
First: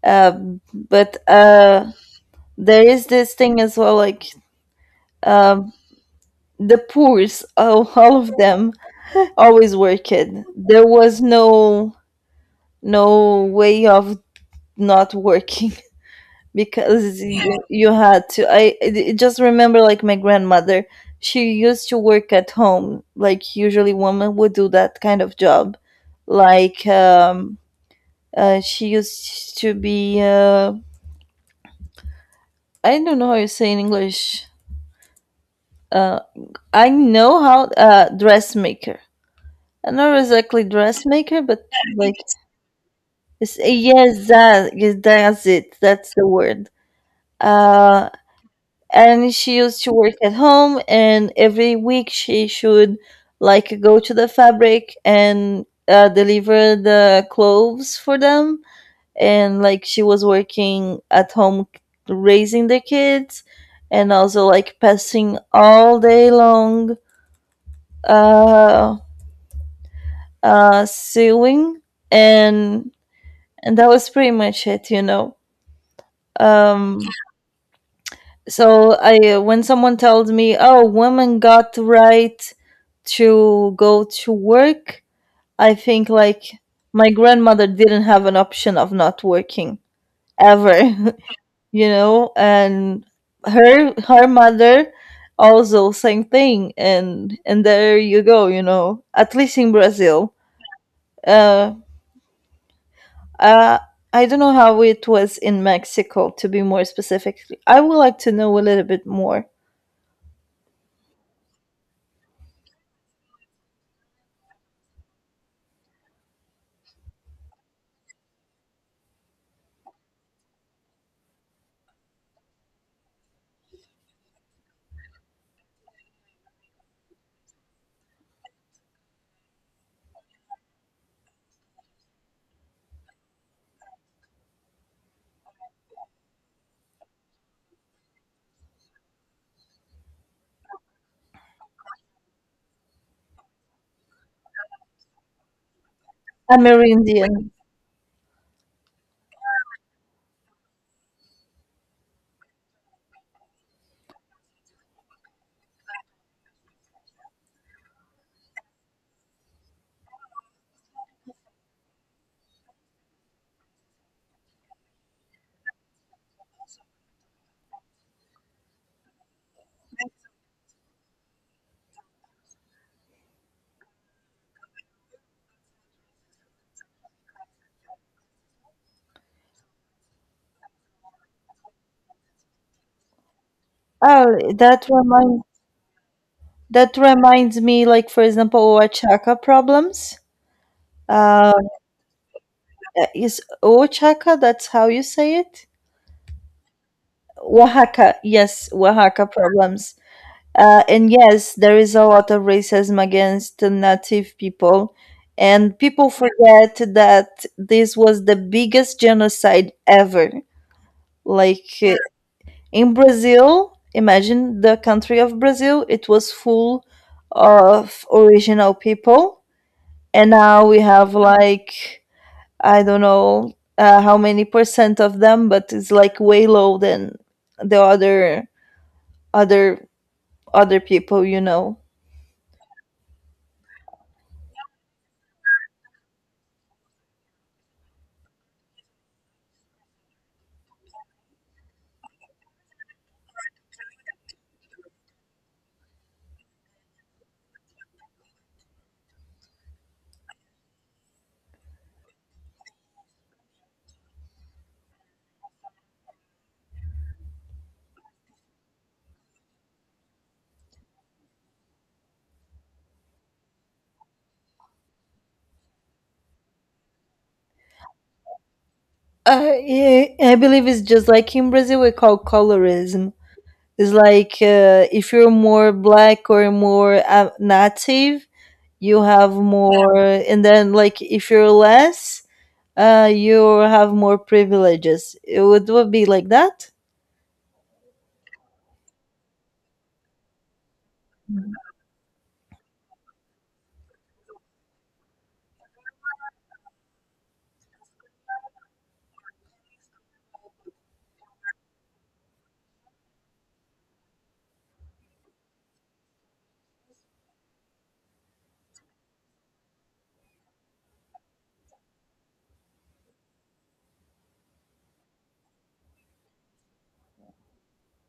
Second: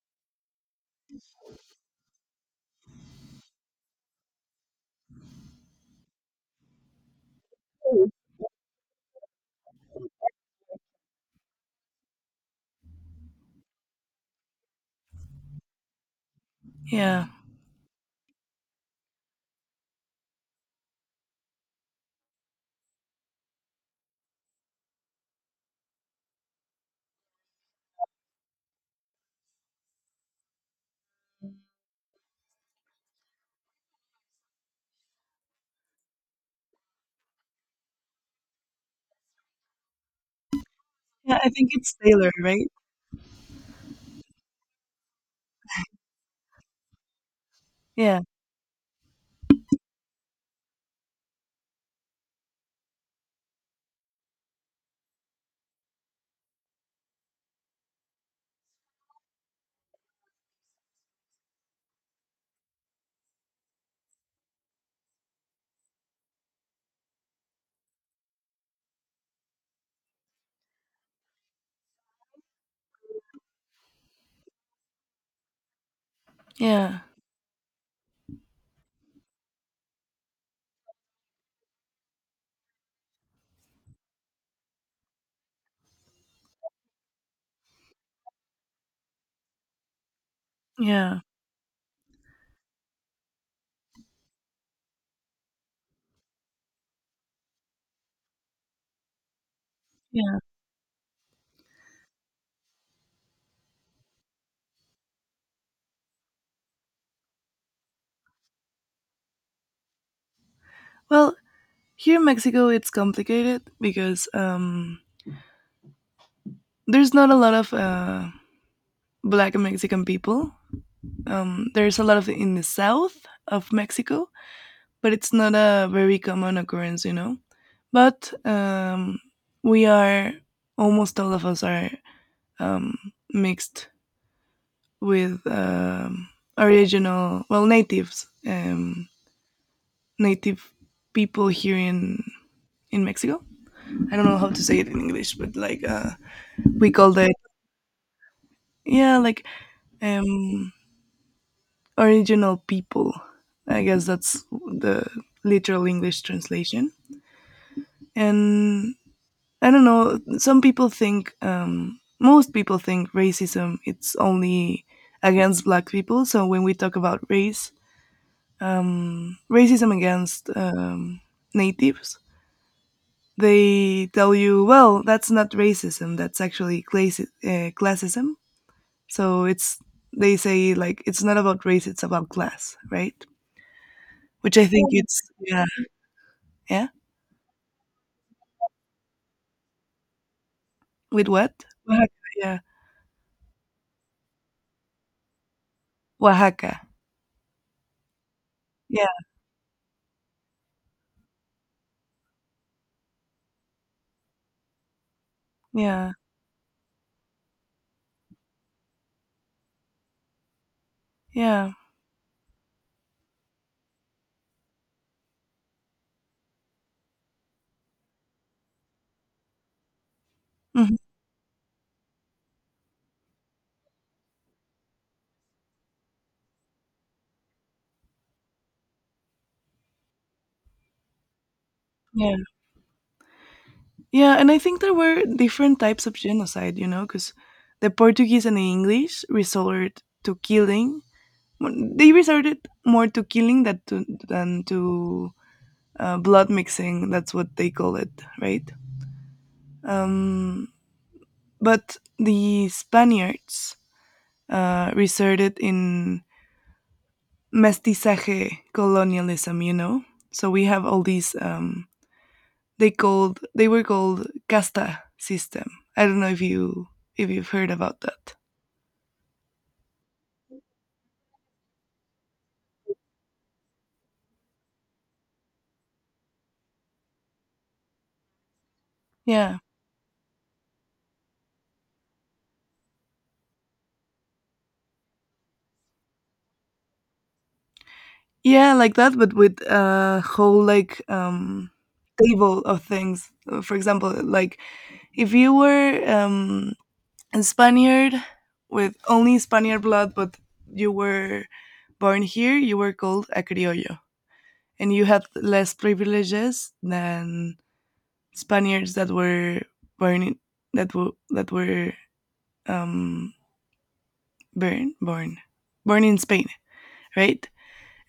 Speaker 1: But there is this thing as well, like, um, the poors, all of them always worked. There was no way of not working, because
Speaker 2: yeah.
Speaker 1: you had to. I just remember, like, my grandmother. She used to work at home. Like, usually, women would do that kind of job. Like, she used to be. I don't know how you say in English. Uh, I know how, dressmaker. I'm not exactly
Speaker 2: Yeah,
Speaker 1: dressmaker,
Speaker 2: I
Speaker 1: but
Speaker 2: think it's
Speaker 1: like,
Speaker 2: Taylor, right?
Speaker 1: Yes, yes, that's it. That's the word. Uh,
Speaker 2: Yeah,
Speaker 1: and she used to work at home, and every week she should like go to the fabric and deliver the clothes for them. And like she was working at home, raising the kids, and also like passing all day long, uh, sewing, and that was pretty much it, you know.
Speaker 2: yeah,
Speaker 1: Um, so I when someone tells me, oh, women got right to go to work, I think like my grandmother didn't have an option of not working ever.
Speaker 2: yeah,
Speaker 1: You know. And her mother also same thing. And there you go, you know, at least in Brazil.
Speaker 2: yeah.
Speaker 1: uh, uh I don't know how it was in Mexico, to be more specific. I would like to know a little bit more.
Speaker 2: Well, here in Mexico, it's complicated because there's not a lot of black and Mexican people. There's a lot of it in the south of Mexico, but it's not a very common occurrence, you know. But we are almost all of us are um, mixed with original, well, natives, native people here in Mexico. I don't know how to say it in English, but like we call that,
Speaker 1: Amerindian.
Speaker 2: yeah, like, um, original people. I guess that's the literal English translation. And I don't know. Some people think, most people think racism it's only against black people. So when we talk about race, racism against natives, they tell you, well, that's not racism. That's actually classism. So it's they say like it's not about race, it's about class, right?
Speaker 1: Oh,
Speaker 2: Which I think it's, yeah. Yeah?
Speaker 1: that reminds me, like for example, Oaxaca problems.
Speaker 2: With
Speaker 1: Uh,
Speaker 2: what? Oaxaca, yeah.
Speaker 1: is Oaxaca? That's how you say it.
Speaker 2: Oaxaca.
Speaker 1: Oaxaca, yes,
Speaker 2: Yeah,
Speaker 1: Oaxaca problems. And yes, there is a lot of racism against the native people, and people
Speaker 2: yeah,
Speaker 1: forget that this was the biggest genocide ever. Like,
Speaker 2: yeah.
Speaker 1: in Brazil, imagine the country of Brazil. It was full of original people, and now we
Speaker 2: Mhm,
Speaker 1: have like, I don't know, how many percent of them, but it's like way low than the other other people, you know.
Speaker 2: yeah. Yeah, and I think there were different types of genocide, you know, because the Portuguese and the English resorted to killing. Well, they resorted more to killing that to, than to blood mixing. That's what they call it, right? Um, but the Spaniards resorted in mestizaje colonialism, you know? So we have all these they were called casta system. I don't know if you if you've heard about that.
Speaker 1: Yeah, I believe it's just like in Brazil we call colorism. It's like, if you're more black or more native, you have
Speaker 2: Yeah.
Speaker 1: more. And then like if you're less you have more privileges, would be like that.
Speaker 2: Yeah, like that, but with a whole table of things. For example, like if you were a Spaniard with only Spaniard blood but you were born here, you were called a criollo. And you had less privileges than Spaniards that were born in, that were that were um born, born in Spain, right?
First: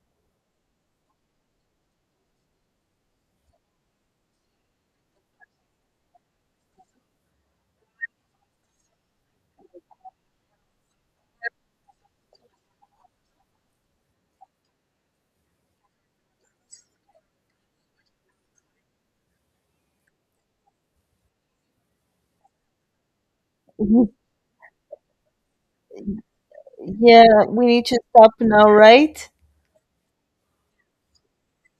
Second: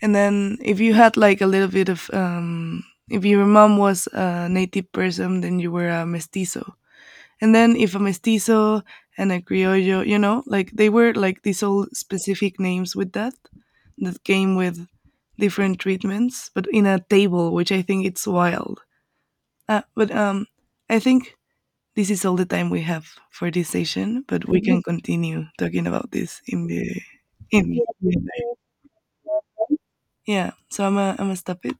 Speaker 2: And then if you had like a little bit of, if your mom was a native person, then you were a mestizo. And then if a mestizo and a criollo, you know, like they were like these all specific names with that, that came with different treatments, but in a table, which I think it's wild. But I think this is all the time we have for this session, but we can continue talking about this in the
Speaker 1: Yeah, we
Speaker 2: in.
Speaker 1: need to stop now, right?
Speaker 2: Yeah, so I'm gonna stop it.